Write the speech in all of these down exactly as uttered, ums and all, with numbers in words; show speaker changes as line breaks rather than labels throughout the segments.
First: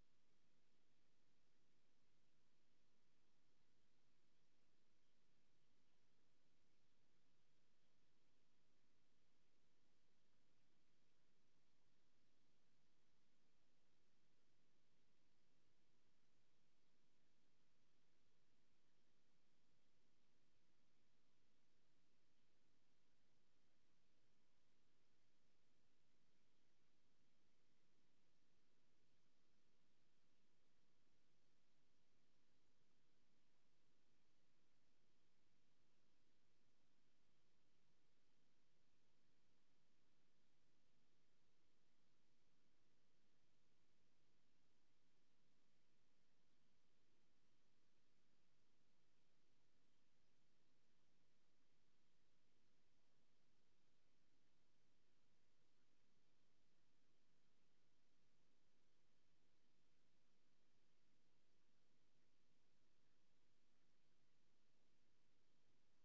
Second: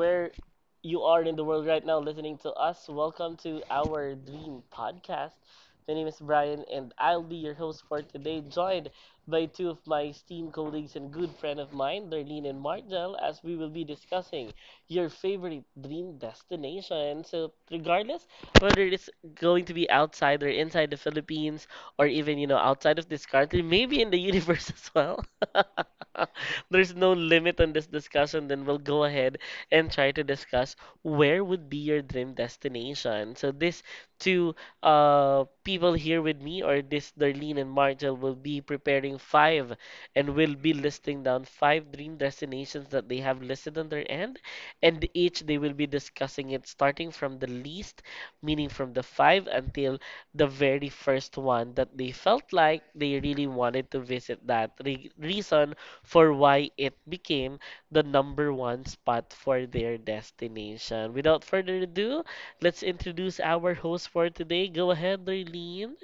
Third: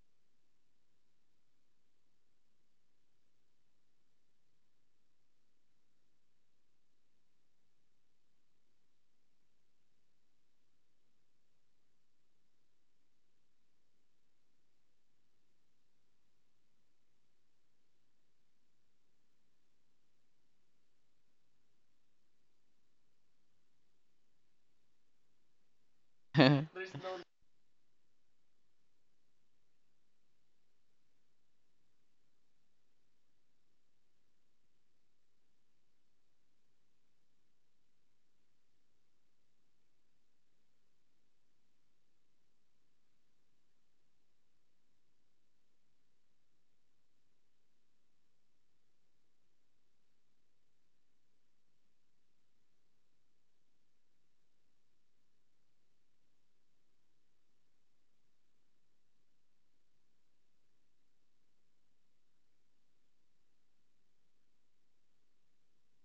where you are in the world right now listening to us, welcome to our dream podcast. My name is Brian, and I'll be your host for today, joined by two of my esteemed colleagues and good friend of mine, Darlene and Margel, as we will be discussing your favorite dream destination. So, regardless whether it's going to be outside or inside the Philippines, or even, you know, outside of this country, maybe in the universe as well. There's no limit on this discussion, then we'll go ahead and try to discuss where would be your dream destination. So these two uh people here with me or this Darlene and Martel will be preparing five and will be listing down five dream destinations that they have listed on their end and each they will be discussing it starting from the least, meaning from the five until the very first one that they felt like they really wanted to visit that. Re- reason for why it became the number one spot for their destination. Without further ado, let's introduce our host for today. Go ahead, Darlene.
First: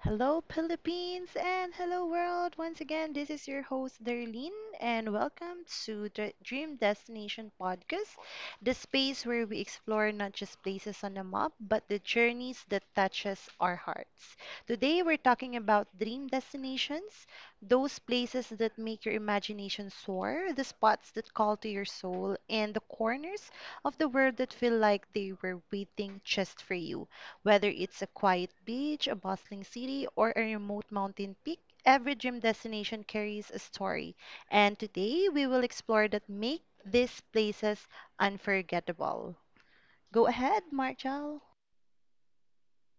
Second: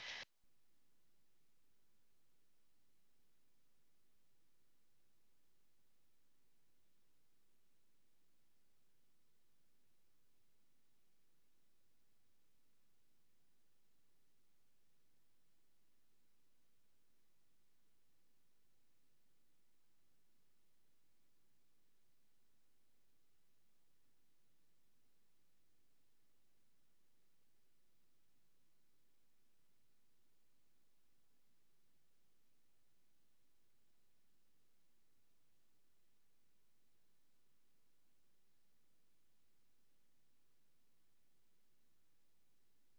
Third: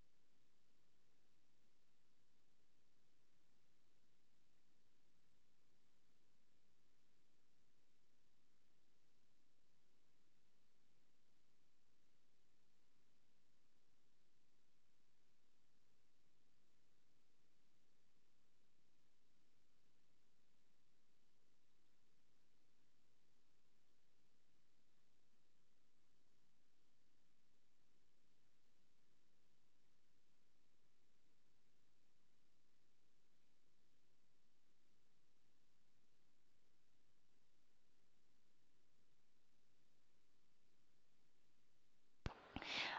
Hello, Philippines, and hello, world. Once again, this is your host, Darlene, and welcome to the Dream Destination Podcast, the space where we explore not just places on the map, but the journeys that touches our hearts. Today, we're talking about dream destinations, those places that make your imagination soar, the spots that call to your soul, and the corners of the world that feel like they were waiting just for you. Whether it's a quiet beach, a bustling city, or a remote mountain peak, every dream destination carries a story. And today we will explore that make these places unforgettable. Go ahead, Marshall.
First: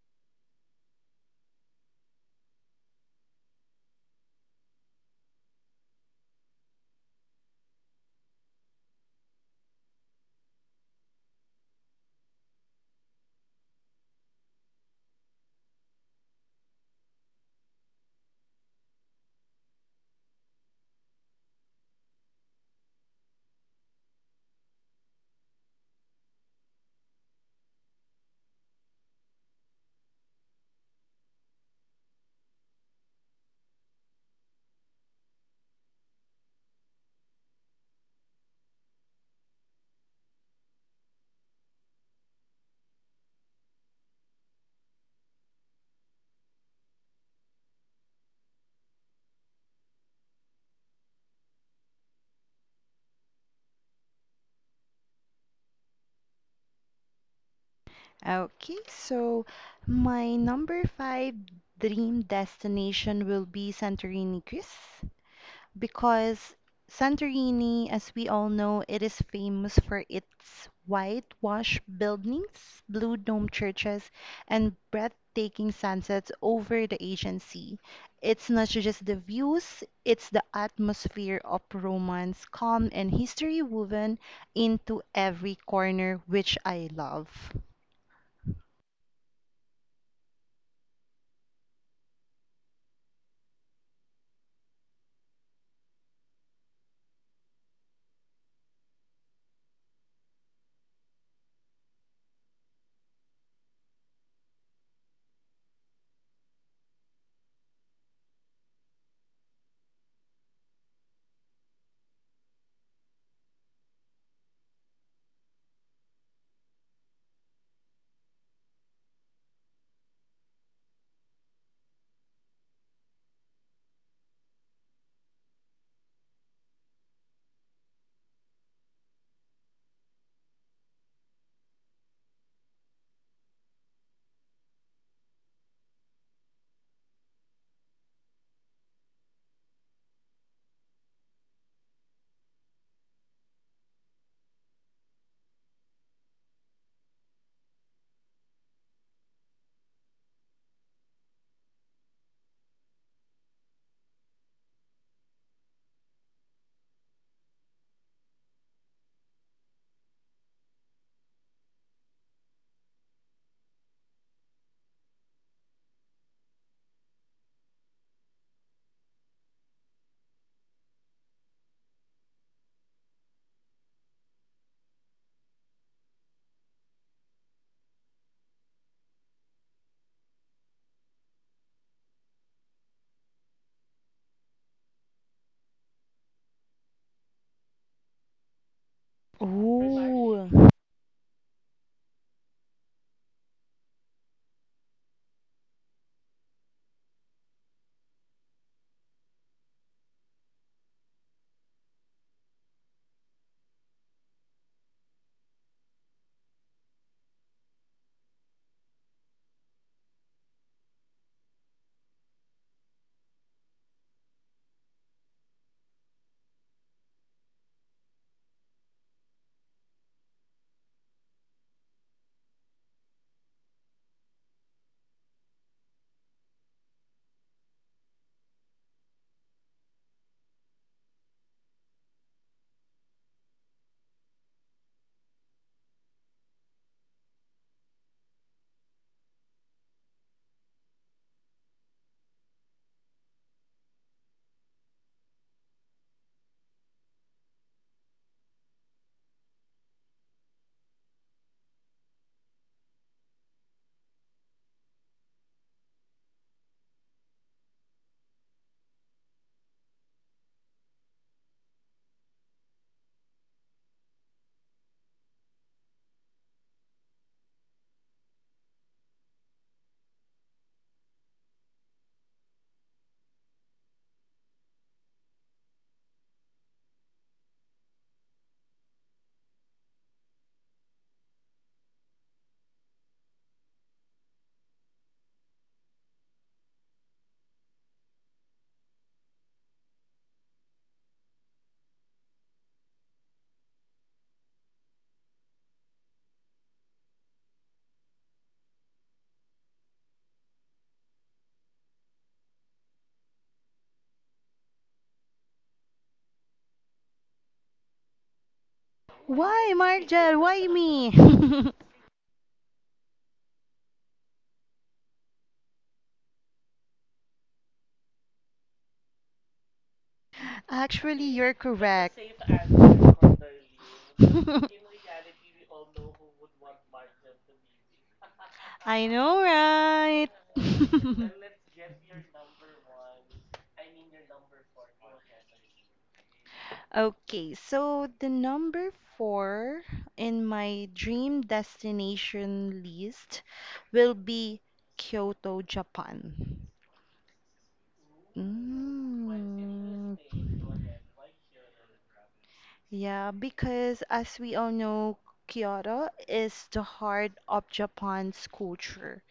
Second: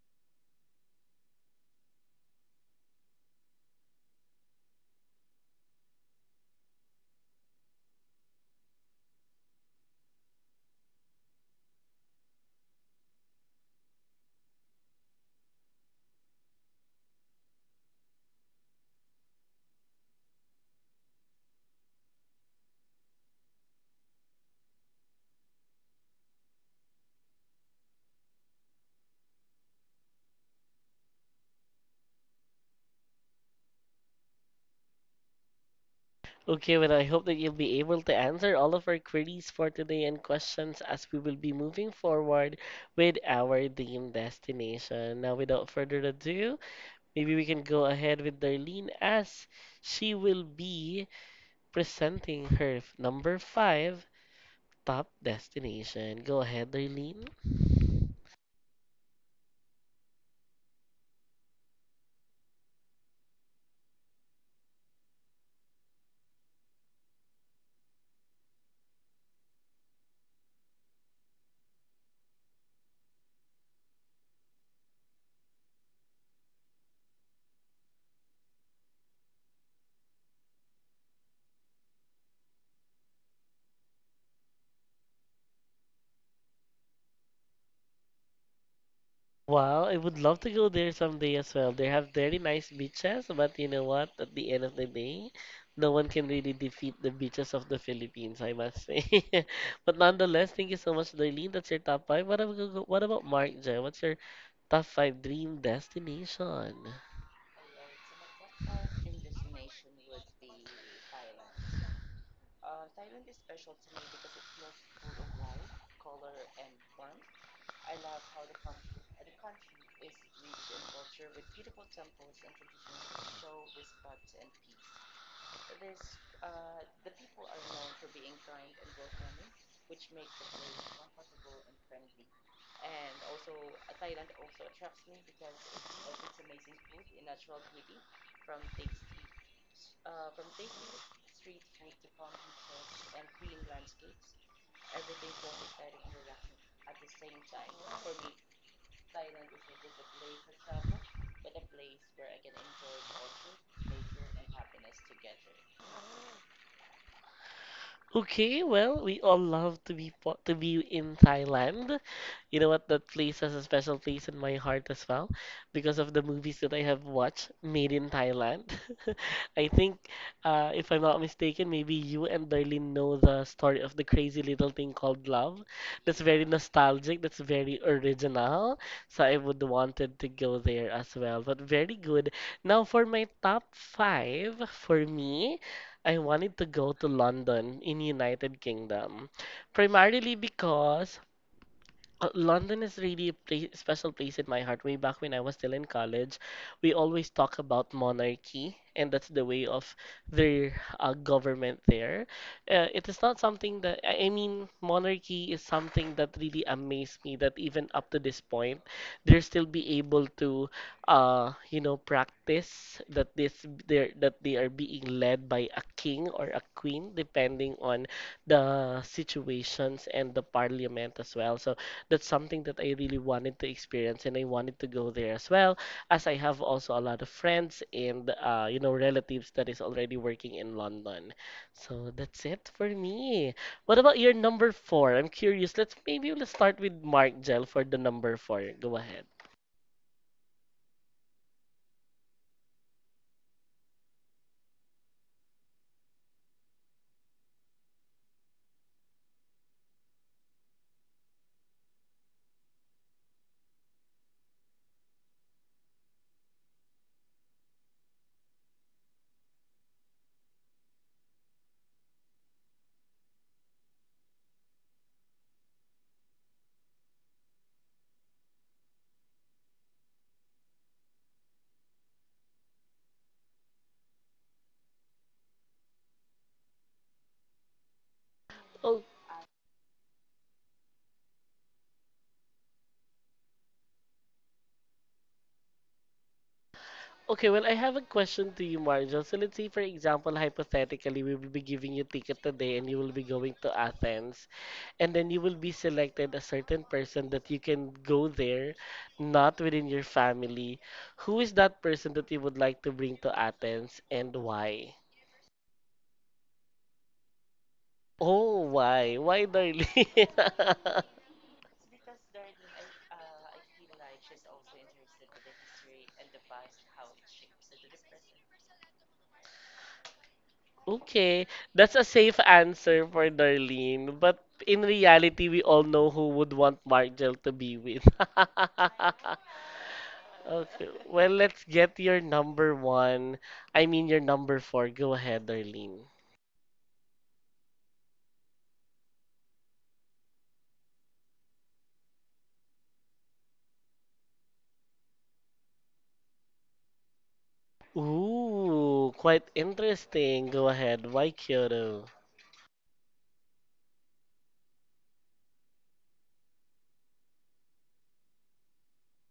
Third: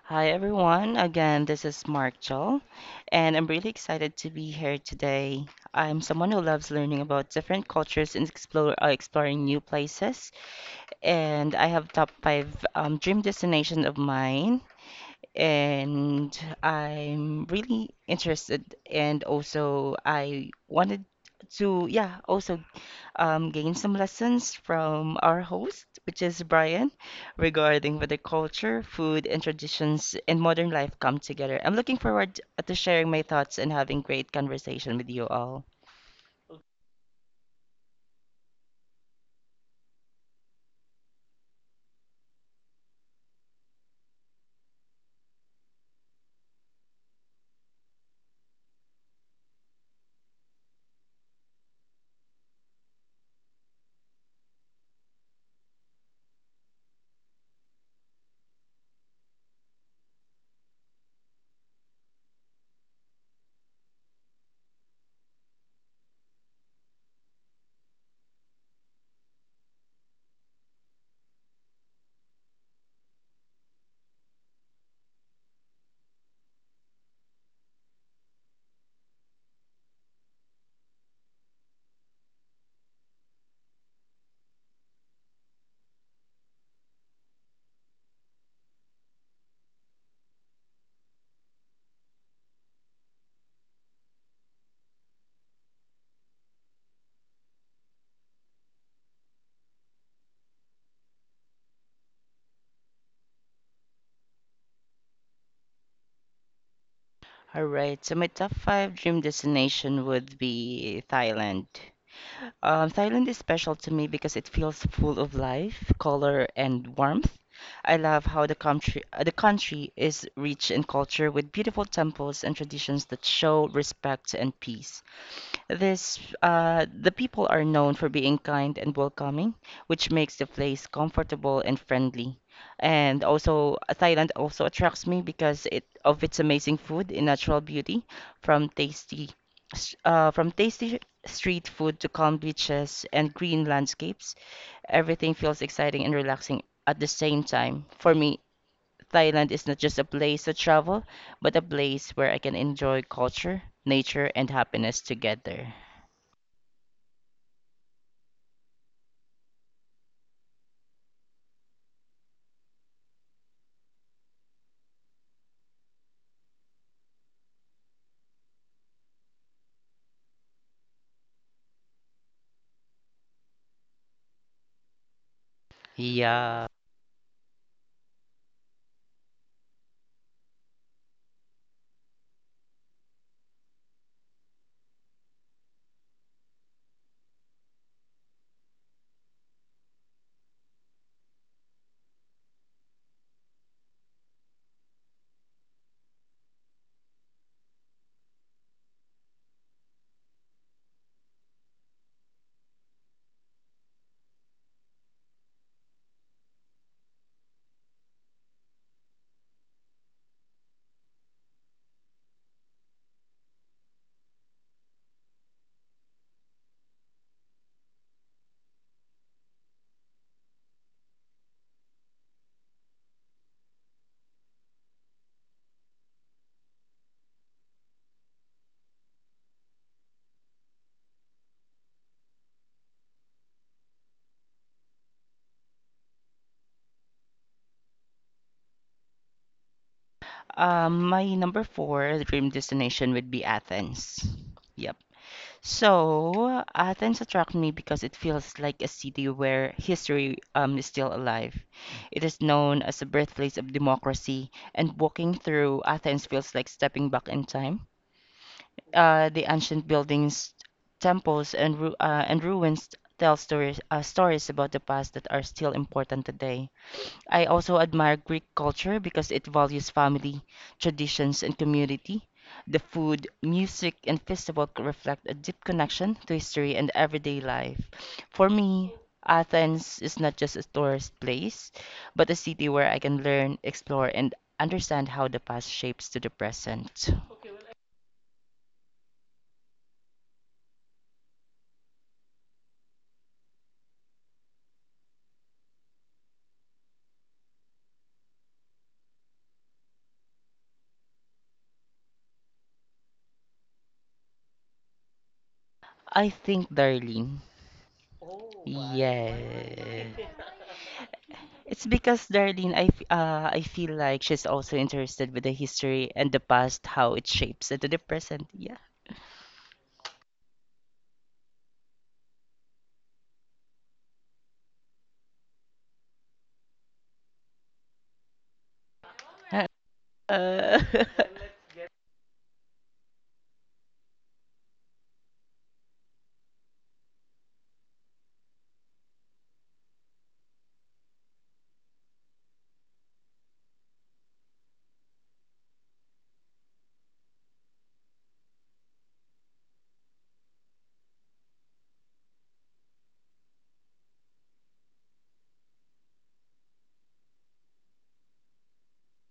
Hi everyone. Again, this is Mark Joel, and I'm really excited to be here today. I'm someone who loves learning about different cultures and explore, uh, exploring new places, and I have top five um, dream destination of mine, and I'm really interested, and also I wanted to, yeah, also um, gain some lessons from our host, which is Brian, regarding where the culture, food, and traditions in modern life come together. I'm looking forward to sharing my thoughts and having great conversation with you all.
Okay, well, I hope that you'll be able to answer all of our queries for today and questions as we will be moving forward with our dream destination. Now, without further ado, maybe we can go ahead with Darlene as she will be presenting her f- number five top destination. Go ahead, Darlene.
Okay, so my number five dream destination will be Santorini, Greece, because Santorini, as we all know, it is famous for its whitewashed buildings, blue dome churches, and breathtaking sunsets over the Aegean Sea. It's not just the views, it's the atmosphere of romance, calm, and history woven into every corner, which I love.
Well, I would love to go there someday as well. They have very nice beaches, but you know what? At the end of the day, no one can really defeat the beaches of the Philippines, I must say. But nonetheless, thank you so much, Darlene. That's your top five. What about, what about Mark J? What's your top five dream destination?
All right, so my top five dream destination would be Thailand. Um, Thailand is special to me because it feels full of life, color, and warmth. I love how the country uh, the country is rich in culture with beautiful temples and traditions that show respect and peace. This, uh, the people are known for being kind and welcoming, which makes the place comfortable and friendly. And also, uh, Thailand also attracts me because it of its amazing food and natural beauty, from tasty, s- uh, from tasty street food to calm beaches and green landscapes. Everything feels exciting and relaxing at the same time. For me, Thailand is not just a place to travel, but a place where I can enjoy culture, nature, and happiness together.
Okay, well, we all love to be po- to be in Thailand. You know what? That place has a special place in my heart as well because of the movies that I have watched made in Thailand. I think, uh, if I'm not mistaken, maybe you and Darlene know the story of The Crazy Little Thing Called Love. That's very
Yeah.
nostalgic, that's very original. So I would wanted to go there as well. But very good. Now for my top five, for me, I wanted to go to London in United Kingdom. Primarily
Ooh.
because uh, London is really a pla- special place in my heart. Way back when I was still in college, we always talk about monarchy, and that's the way of their uh, government there. Uh, it is not something that, I I mean, monarchy is something that really amazed me that even up to this point, they're still be able to, uh, you know, practice that this they're, that they are being led by a king or a queen, depending on the situations and the parliament as well. So that's something that I really wanted to experience and I wanted to go there as well as I have also a lot of friends and uh, you know relatives that is already working in London. So that's it for me. What about your number four? I'm curious. Let's maybe let's start with Mark Gel for the number four. Go ahead.
Um, my number four dream destination would be Athens. Yep. So Athens attracts me because it feels like a city where history um, is still alive. It is known as the birthplace of democracy, and walking through Athens feels like stepping back in time. Uh, the ancient buildings, temples, and ru uh, and ruins tell stories uh, stories about the past that are still important today. I also admire Greek culture because it values family, traditions, and community. The food, music, and festival c- reflect a deep connection to history and everyday life. For me,
Oh,
Athens is not just a tourist place, but a city where I can learn, explore, and understand how the past shapes to the present.
okay. Well, I have a question to you, Marjol. So let's say, for example, hypothetically, we will be giving you ticket today, and you will be going to Athens. And then you will be selected a certain person that you can go there, not within your family. Who is that person that you would like to bring to Athens and why?
I think, Darlene.
Oh, why? Why,
Why,
Darlene?
Yes.
Margel? Why me?
It's because Darlene, I, f- uh, I feel like she's also interested with the history and the past, how it shapes into the present. Yeah.
Actually,
Okay,
you're
that's a
correct.
safe answer for Darlene, but in reality, we all know who would want Margel to be with.
I know, right?
Uh,
Okay, well, let's get your number one. I mean, your number four. Go ahead, Darlene.
Okay, so the number four in my dream destination list will be Kyoto, Japan.
Ooh, quite
Mm.
interesting. Go ahead. Why Kyoto?
Yeah, because as we all know, Kyoto is the heart of Japan's culture,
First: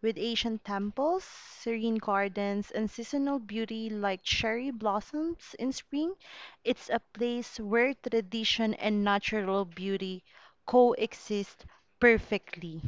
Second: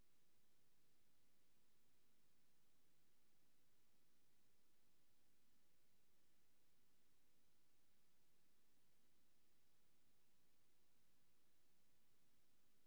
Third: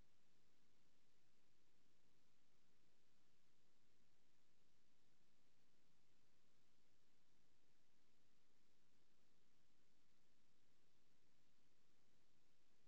with ancient temples, serene gardens, and seasonal beauty like cherry blossoms in spring. It's a place where tradition and natural beauty coexist perfectly.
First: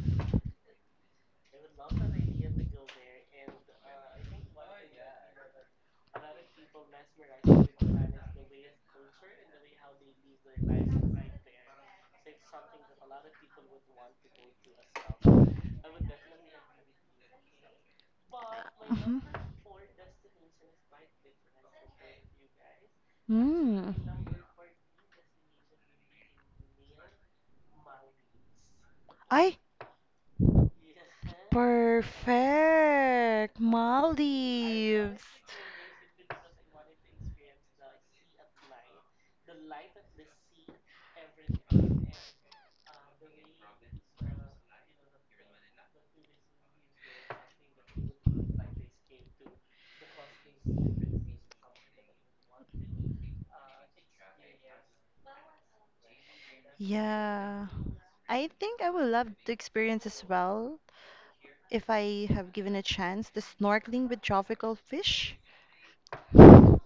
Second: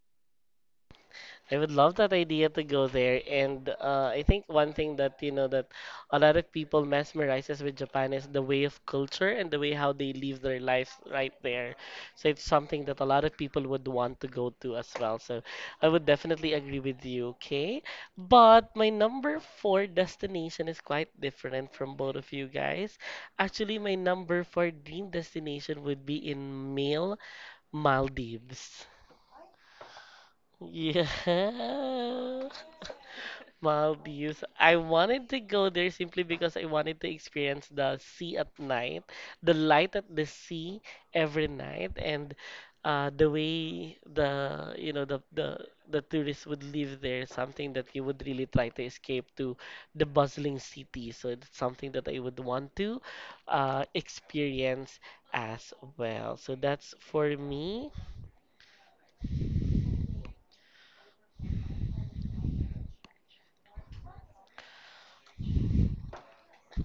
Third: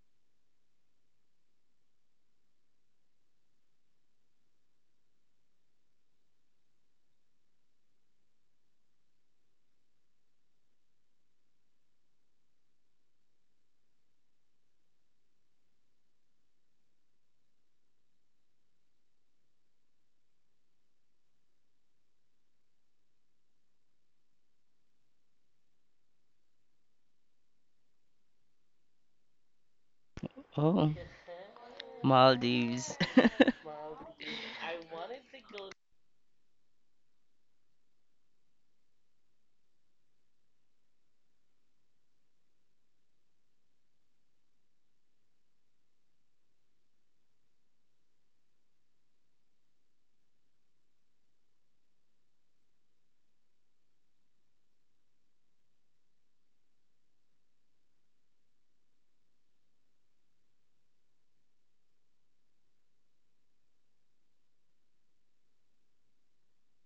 I would love that idea to go there. And uh, I think one thing that, you know, that a lot of people mesmerizes with Japan is the way of culture and the way how they live their lives right there. So it's something that a lot of people would want to go to as well. So I would definitely agree with you, okay? But my
Mhm.
number four destination is quite different from both of you guys. Actually,
Mm.
my number four dream destination would be in Male Maldives.
I
oh,
Yeah.
Maldives.
perfect
Maldives. I
Maldives.
wanted to go there simply because I wanted to experience the sea at night, the light at the sea every night, and uh, the way the you know the the the tourists would live there, something that you would really try to escape to the bustling city. So it's something that I would want to uh, experience as well. So that's for
Yeah.
me.
I think I would love to experience as well if I have given a chance the snorkeling with tropical fish.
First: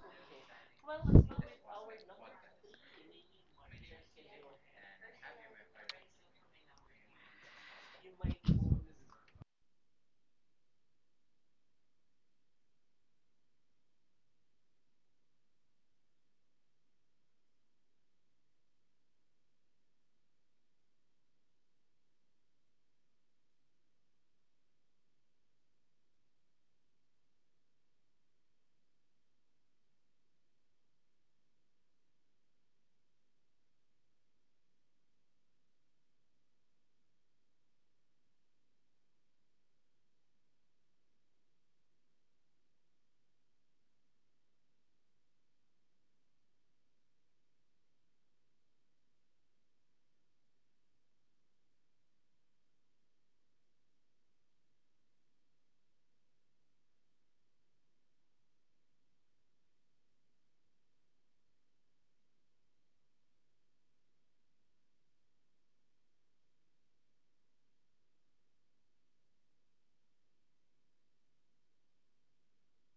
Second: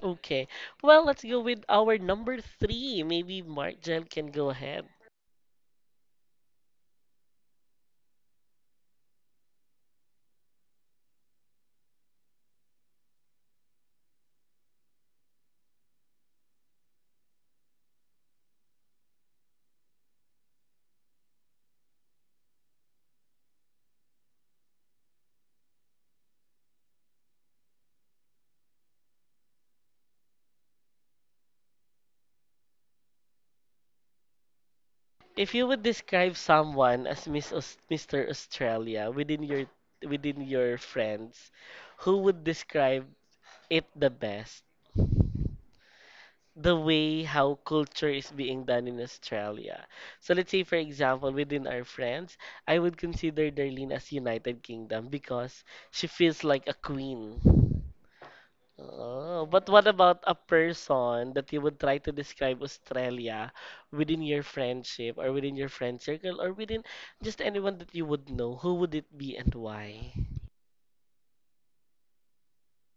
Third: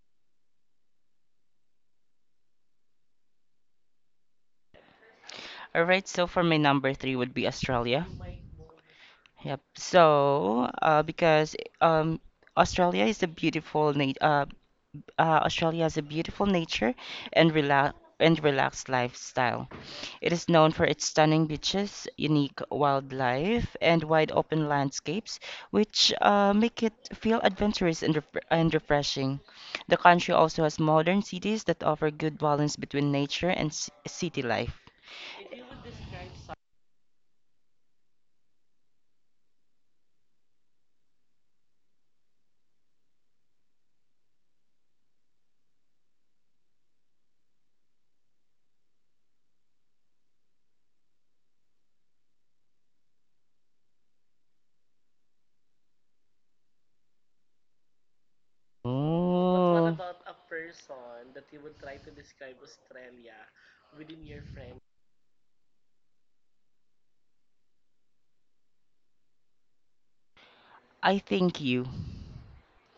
Okay. Well, let's go with our number three. Maybe Mark Jen can go ahead.
All right, so for my number three would be Australia. Yep. So, uh, because um, Australia is a beautiful nat uh, uh, Australia has a beautiful nature and rela and relaxed lifestyle. It is known for its stunning beaches, unique wildlife, and wide open landscapes, which uh, make it feel adventurous and, ref and refreshing. The country also has modern cities that offer good balance between nature and c city life.
If you would describe someone as Miss Aus- Mister Australia within your within your friends, who would describe it the best? The way how culture is being done in Australia. So let's say for example within our friends, I would consider Darlene as United Kingdom because she feels like a queen. Oh, but what
Oh.
about a person that you would try to describe Australia within your friendship or within your friend circle or within just anyone that you would know? Who would it be and why?
I think you.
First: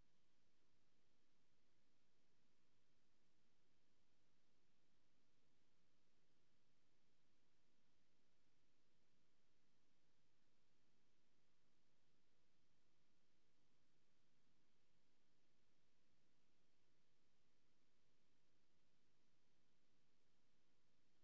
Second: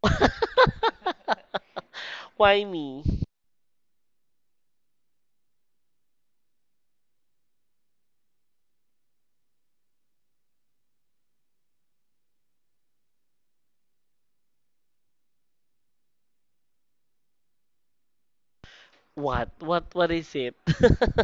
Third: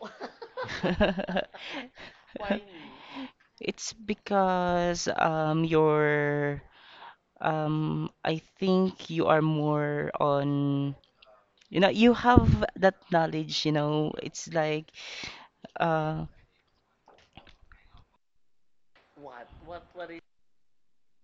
Why me?
It's because um you're um I think you are more on you know you have that knowledge you know it's like uh
What? What? What is it?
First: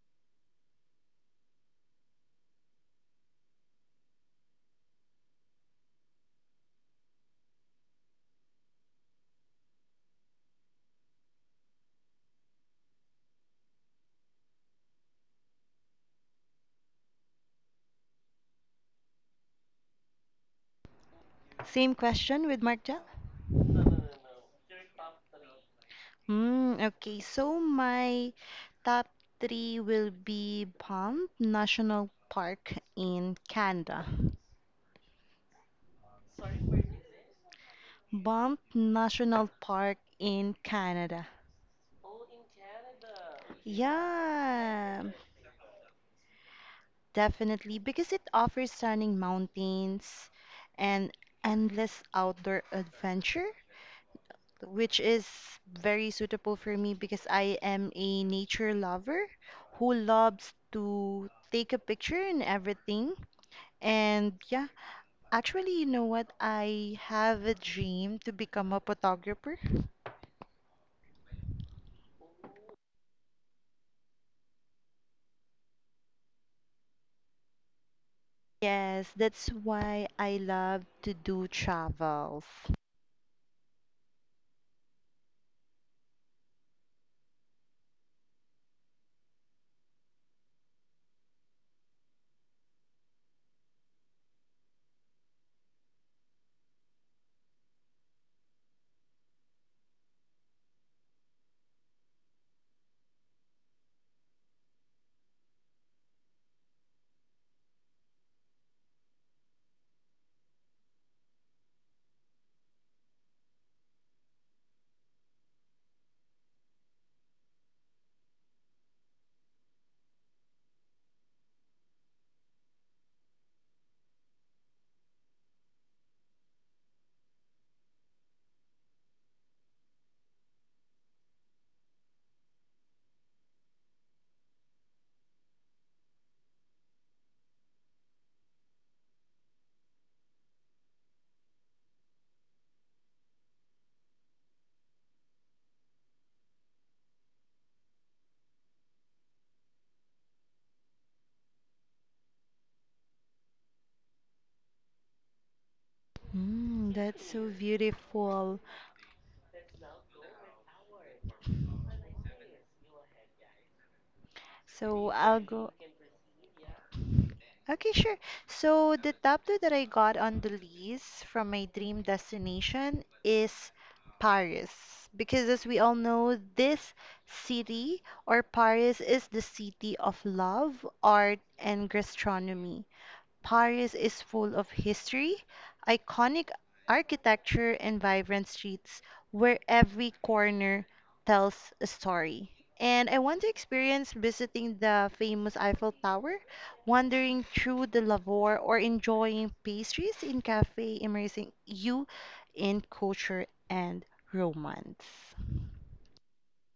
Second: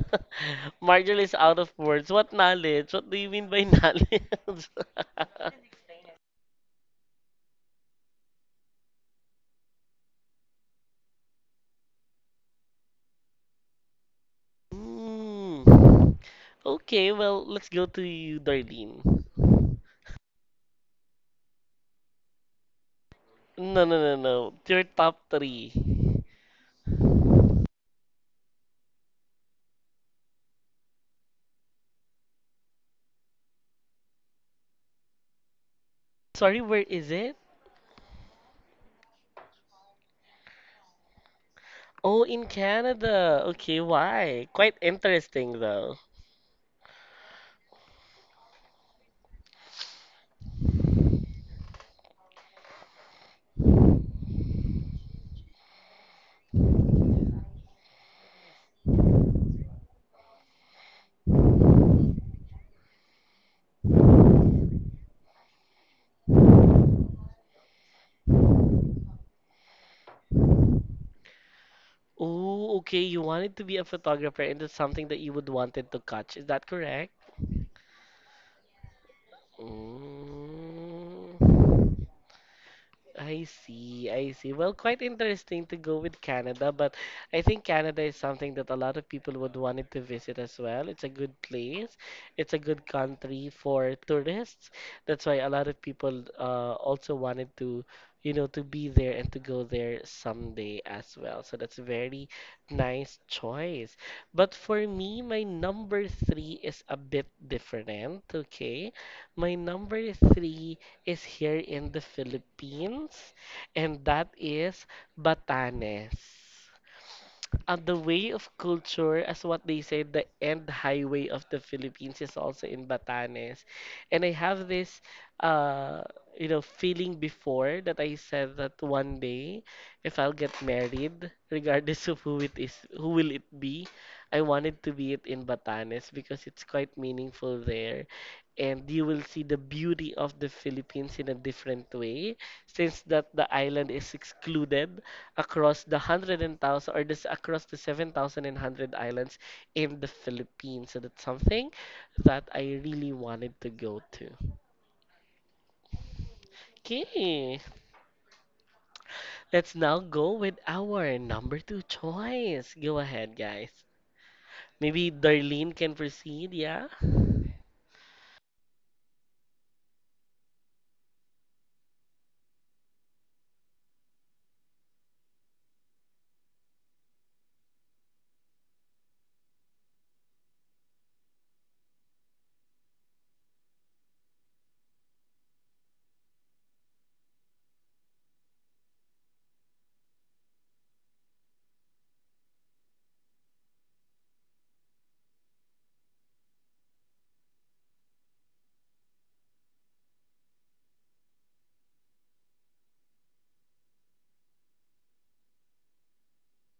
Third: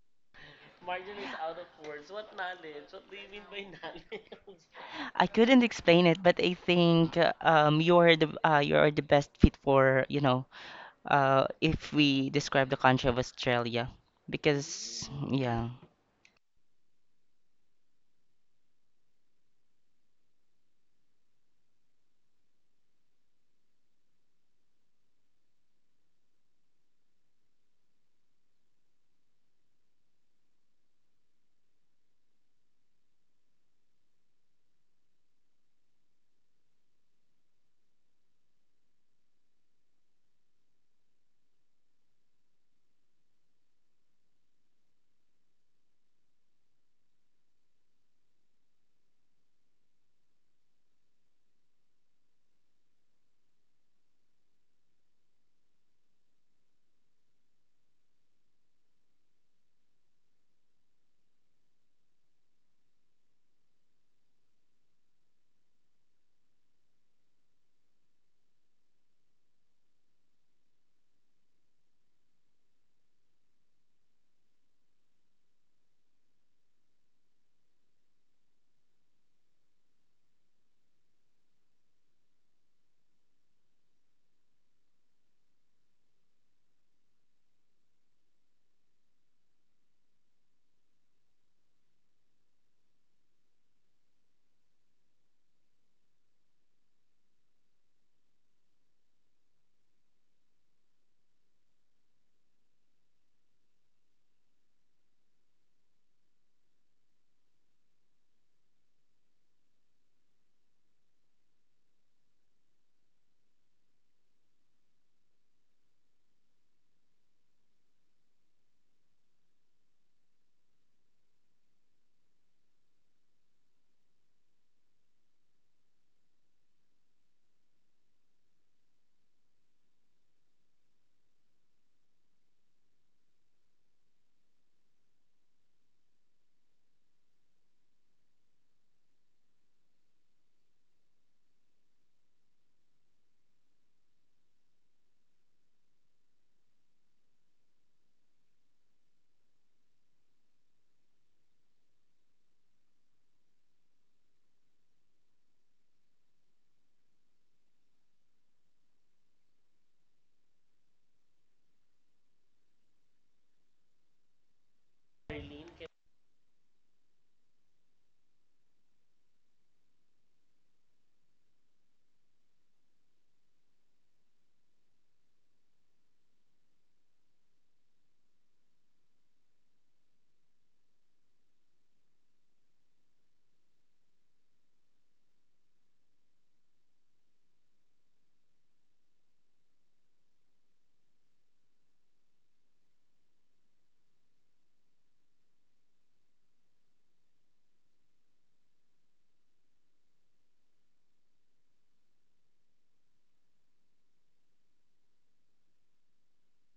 Marjorie is out of words. What knowledge? What do you mean by knowledge?
I couldn't explain it but I think uh, um you are the uh, you are the best fit for you know uh if we describe the country of Australia because yeah.
Mm. Okay, well, let's go to you, Darlene.
Same question with Mark Jell.
No, no, no, no. Your top three.
Mm, okay, so my top three will be Banff National Park in Canada.
Sorry, where is it?
Banff National Park in Canada.
Oh, in Canada. Okay, why? Quite
Yeah,
interesting though.
definitely because it offers stunning mountains and endless outdoor adventure, which is very suitable for me because I am a nature lover who loves to take a picture and everything. And yeah, actually, you know what? I have a dream to become a photographer.
Oh, okay. You wanted to be a photographer, and that's something that you would wanted to catch. Is that correct?
Yes, that's why I love to do
Mm.
travels.
I see, I see. Well, quite interesting to go with Canada, but I think Canada is something that a lot of people would want it to visit as well. It's a good place. It's a good country for tourists. That's why a lot of people uh, also wanted to, you know, to be there and to go there someday as well. So that's a very nice choice. But for me, my number three is a bit different, okay? My number three is here in the Philippines, and that is Batanes. And the way of culture, as what they say, the end highway of the Philippines is also in Batanes. And I have this, uh, you know, feeling before that I said that one day, if I'll get married, regardless of who it is, who will it be, I wanted to be it in Batanes because it's quite meaningful there. And you will see the beauty of the Philippines in a different way, since that the island is excluded across the hundred and thousand or this across the seven thousand and hundred islands in the Philippines. So that's something that I really wanted to go to.
Mm, that's so
Okay,
beautiful.
let's now go with our number two choice. Go ahead, guys. Maybe
So I'll
Darlene
go.
can proceed, yeah?
Okay, sure. So the top two that I got on the list from my dream destination is Paris. Because as we all know, this city or Paris is the city of love, art, and gastronomy. Paris is full of history, iconic architecture, and vibrant streets where every corner tells a story. And I want to experience visiting the famous Eiffel Tower, wandering through the Lavore, or enjoying pastries in cafe, immersing you in culture and romance.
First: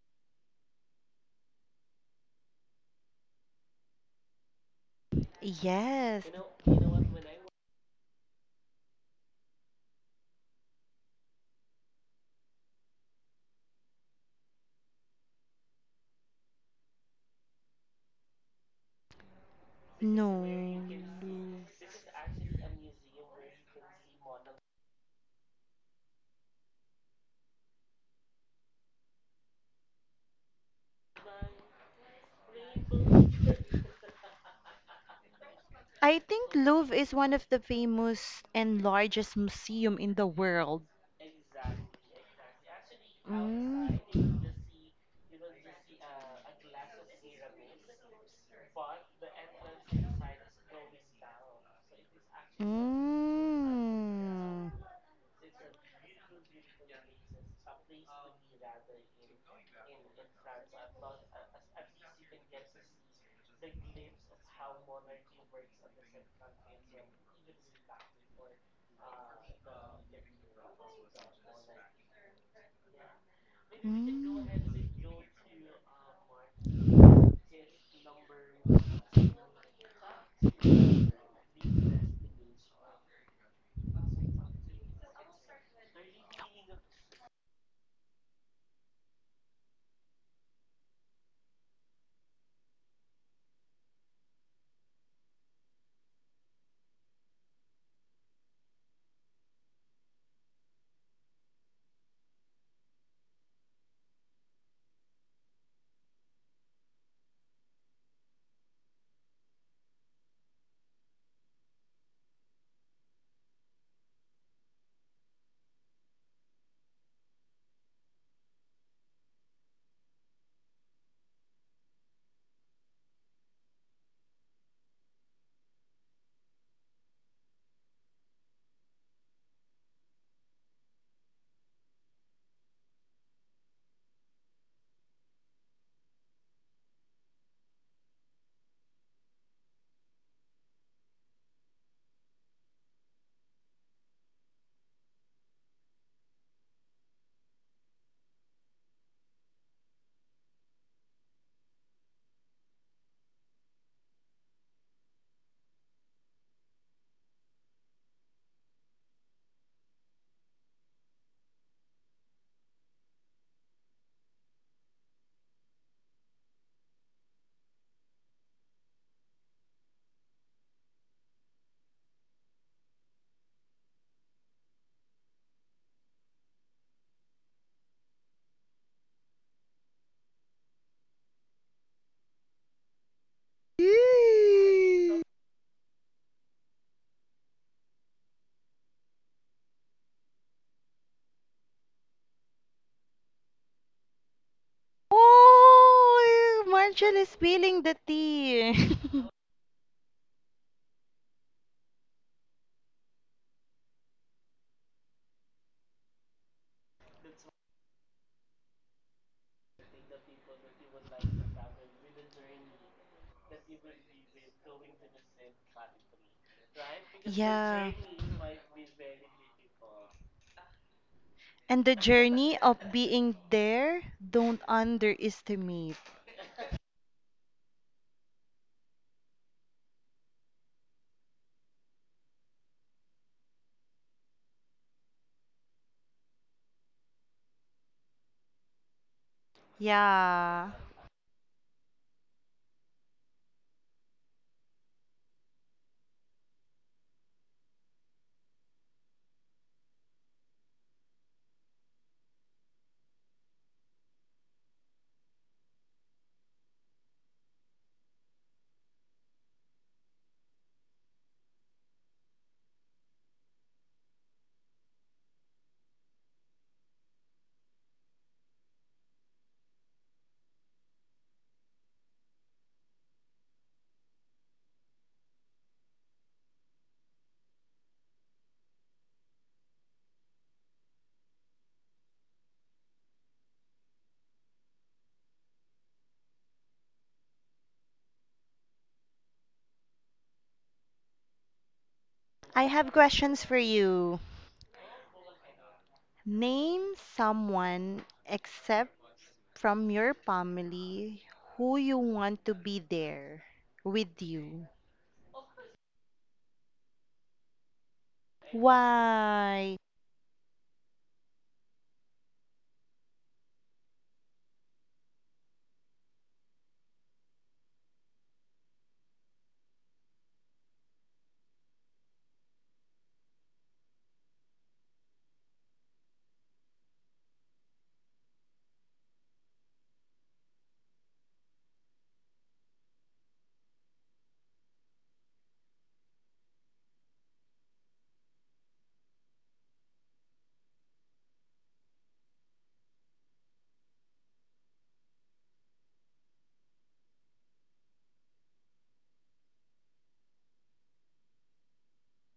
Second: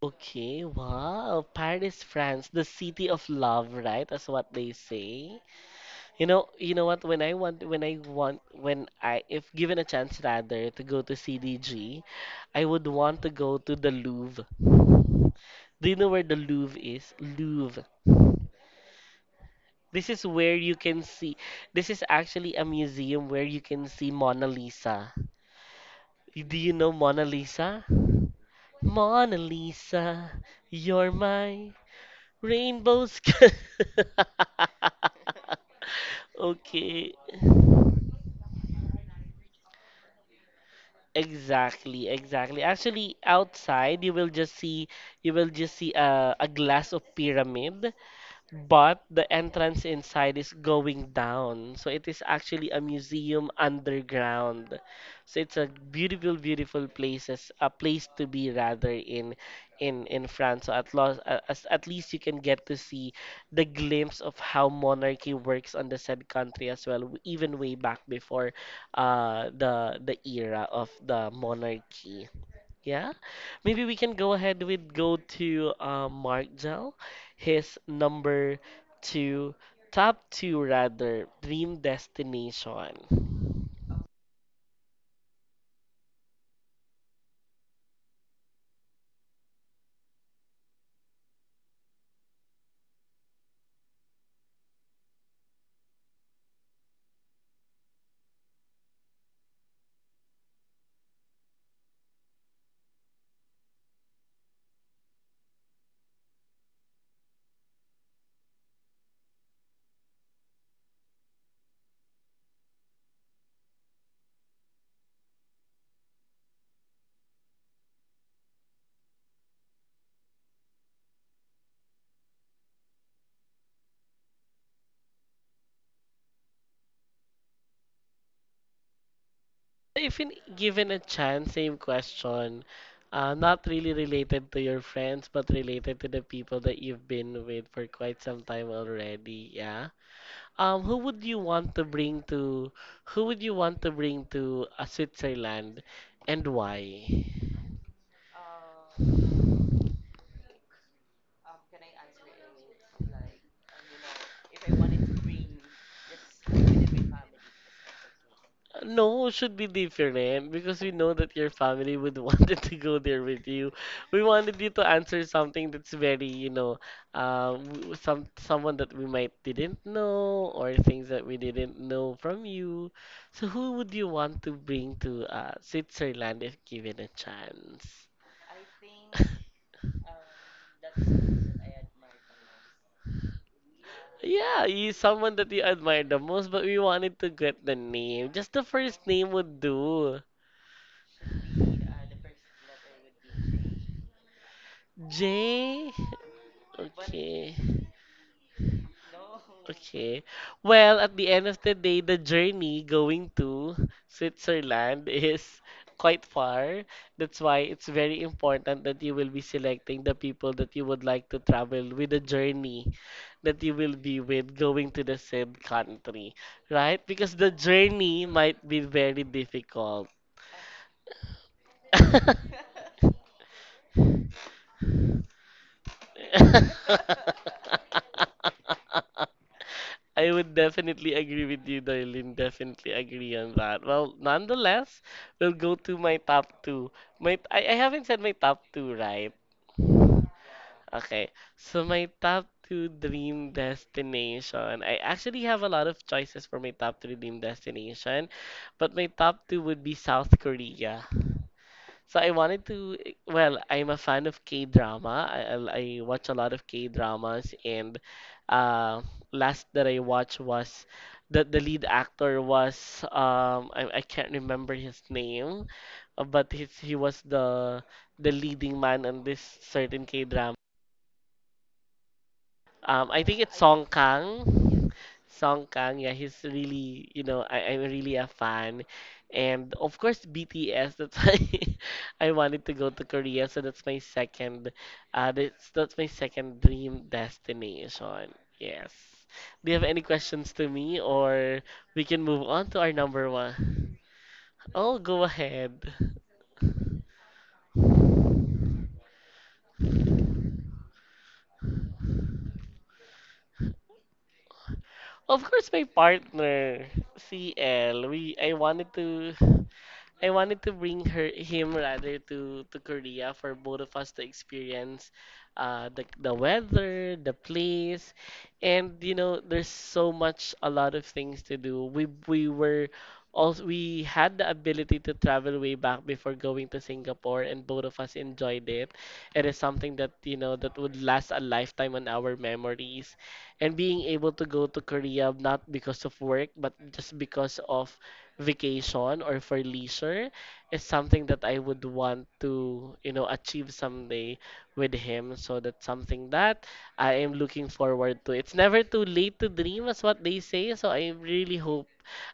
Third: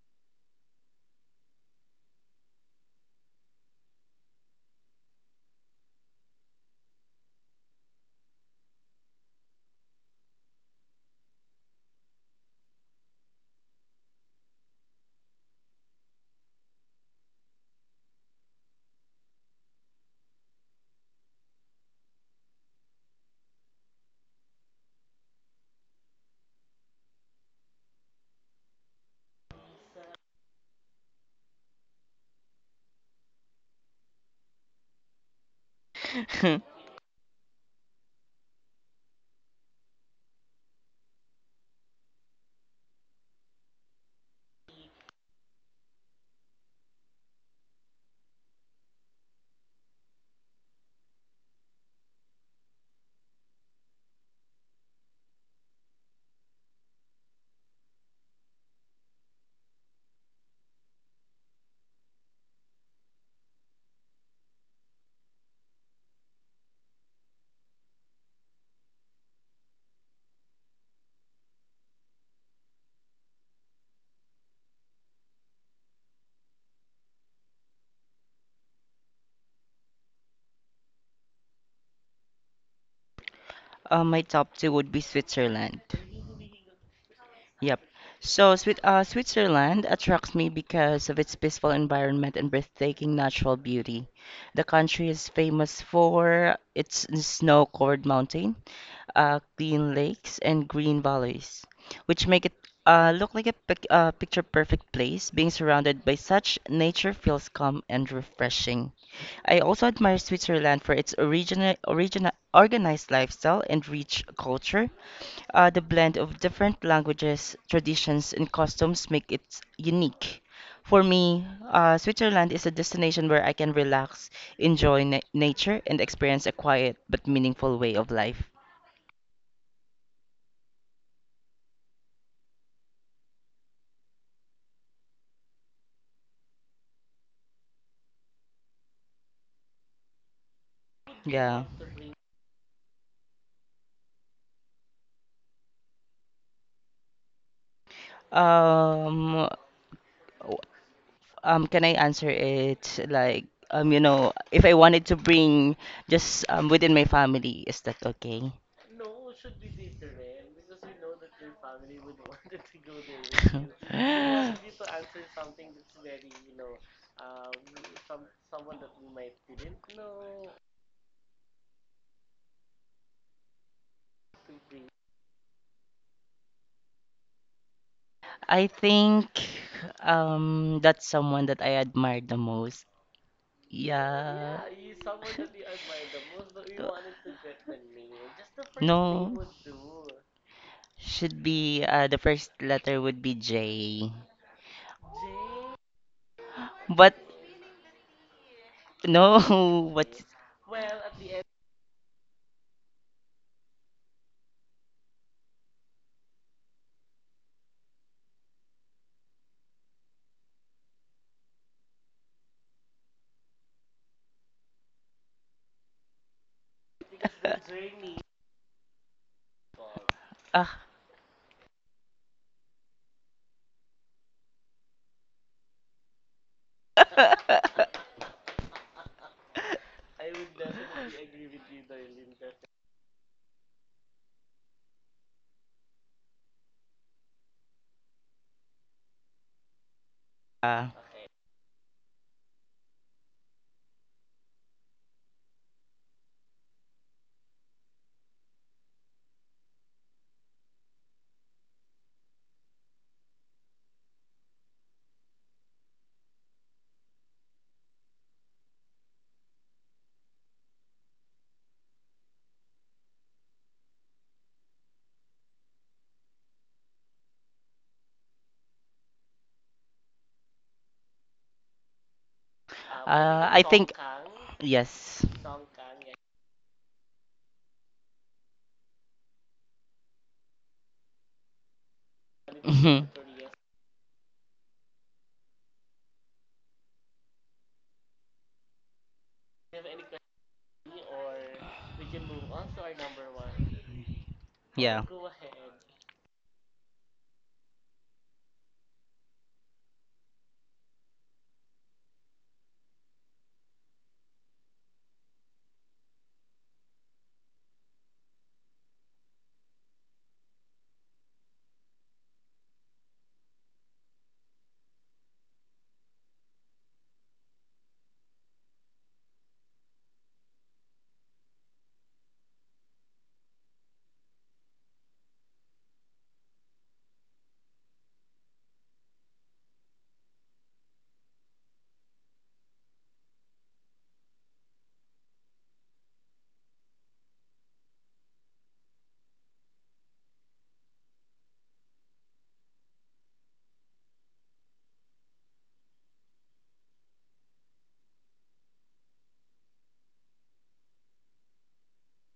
Okay, wow. Paris, France, the city of love, right? That's what they say.
Yes.
You know, you know what? When I want, when I want, when I, if given a chance rather to go to C D G, I would want to go to the Louvre. Do you know where the Louvre is? Louvre. This is
No.
where you can see. This is actually a museum where you can see Mona Lisa. Do you know Mona Lisa? Mona Lisa, you're my rainbow sky.
I think Louvre
Okay.
is one of the famous and largest museum in the world.
Exactly, exactly. Actually,
Mm.
outside you will just see you will just see a, a glass of pyramid but the entrance inside is going down. So it is actually a museum
Mm.
underground. So it's a beautiful, beautiful places, a place to be rather in in in France. So at least as at least you can get to see the glimpse of how monarchy works on the said country as well, w- even way back before uh the the era of the monarchy. Yeah, maybe we can go
Mm.
ahead with go to uh, Mark Jal, his number two, top two rather, dream destination.
uh, My top two would be Switzerland. Yep. So Swi- uh, Switzerland attracts me because of its peaceful environment and breathtaking natural beauty. The country is famous for its snow-covered mountain, uh, clean lakes, and green valleys, which make it uh, look like a pic- uh, picture perfect place. Being surrounded by such nature feels calm and refreshing. I also admire Switzerland for its original, original, organized lifestyle and rich culture. Uh, the blend of different languages, traditions, and customs make it unique. For me, uh, Switzerland is a destination where I can relax, enjoy na- nature, and experience a quiet but meaningful way of life.
If in, given a chance, same question, uh, not really related to your friends, but related to the people that you've been with for quite some time already, yeah. Um, who would you
Yeah.
want to bring to, who would you want to bring to uh, Switzerland, and why?
Um, w- um, can I answer it like um, you know, if I wanted to bring just um within my family, is that okay?
No, it should be different because we know that your family would wanted to go there with you. We wanted you to answer something that's very, you know, uh, w- some someone that we might didn't know or things that we didn't know from you. So who would you want to bring to uh, Switzerland if given a chance?
I think um that's someone that I admire the most. Yeah.
Yeah, he's
Yay!
someone that you admire the most, but we wanted to get the name. Just the first name
No,
would do.
should be uh, the first letter would be J.
J.
Oh,
But
Marshall is
Okay.
spilling the tea.
no, what?
Okay, well, at the end of the day, the journey going to Switzerland is quite far. That's why it's very important that you will be selecting the people that you would like to travel with, the journey that you will be with going to the said country, right? Because the
Yeah.
journey might be very difficult.
Uh,
And the journey of being there, don't underestimate.
I would definitely agree with you, Darlene. Definitely agree on that. Well, nonetheless, we'll go to my top two. My I, I haven't said my top two, right?
Yeah.
uh,
Okay, so my top two dream destination. I actually have a lot of choices for my top three dream destination, but my top two would be South Korea. So I wanted to, well, I'm a fan of K-drama. I, I I watch a lot of K-dramas, and uh, last that I watched was the the lead actor was um I, I can't remember his name, uh, but he's, he was the the leading man on this certain K-drama. Um, I think
uh,
it's
I
Song
think
Kang.
yes.
Song Kang, yeah, he's really, you know, I, I'm really a fan. And of course, B T S, that's why I wanted to go
Mhm.
to Korea. So that's my second, uh, that's, that's my second dream destination. Yes. Do you have any questions to me, or we can move
I
on to
have
our number
questions for
one?
you.
Oh,
Yeah.
go ahead.
Name someone except from your family who you want to be there with you.
Of course, my partner, C L. We, I wanted to.
Why?
I wanted to bring her him rather to to Korea for both of us to experience uh the the weather, the place, and you know there's so much a lot of things to do. We we were also we had the ability to travel way back before going to Singapore, and both of us enjoyed it. It is something that you know that would last a lifetime on our memories. And being able to go to Korea not because of work but just because of vacation or for leisure is something that I would want to, you know, achieve someday with him. So that's something that I am looking forward to. It's never too late to dream, is what they say. So I really hope,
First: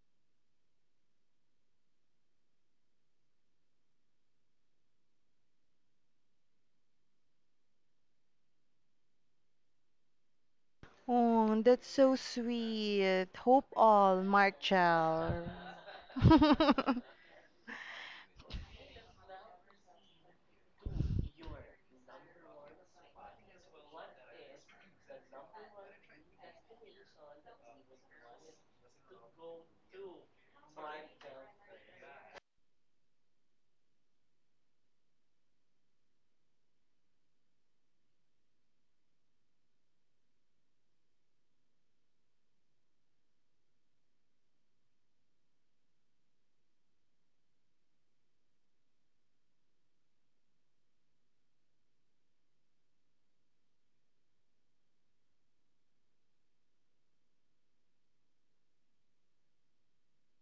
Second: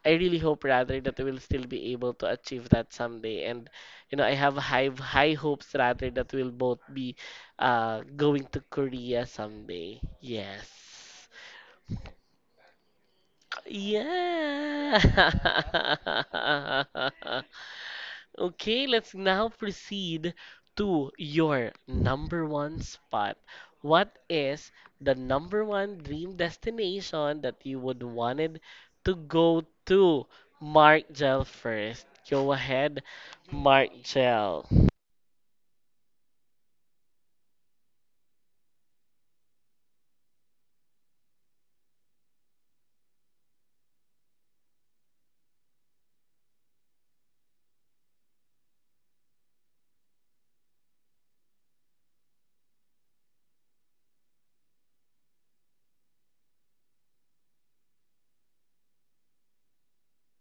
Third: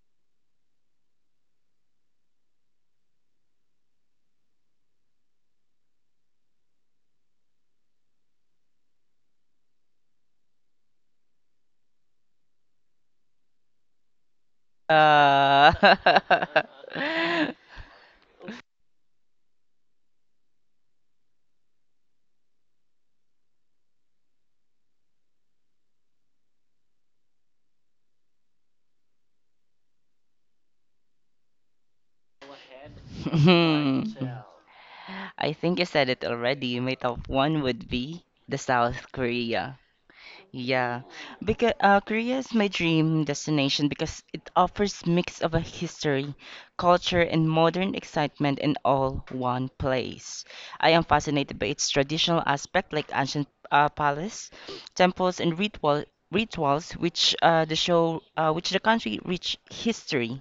I really hope rather that I will still be able to achieve that someday. And, you know, I have high, high hopes rather that we'll both be uh, going to Korea someday. Yes.
Oh, that's so sweet. Hope all,
Yeah.
Marshall.
Uh,
Okay, let's now proceed to your number one spot. What is the number one dream destination that you would wanted to go to? Mark Gel first. Go ahead, Mark
mhm.
Gel.
I think you said it already. My top one would be the South Korea. Yeah, because uh, Korea is my dream destination because it offers mix of a history, culture, and modern excitement in all one place. I am fascinated by its traditional aspect, like ancient uh, palace, temples, and ritual rituals, which uh, the show, uh, which the country rich history.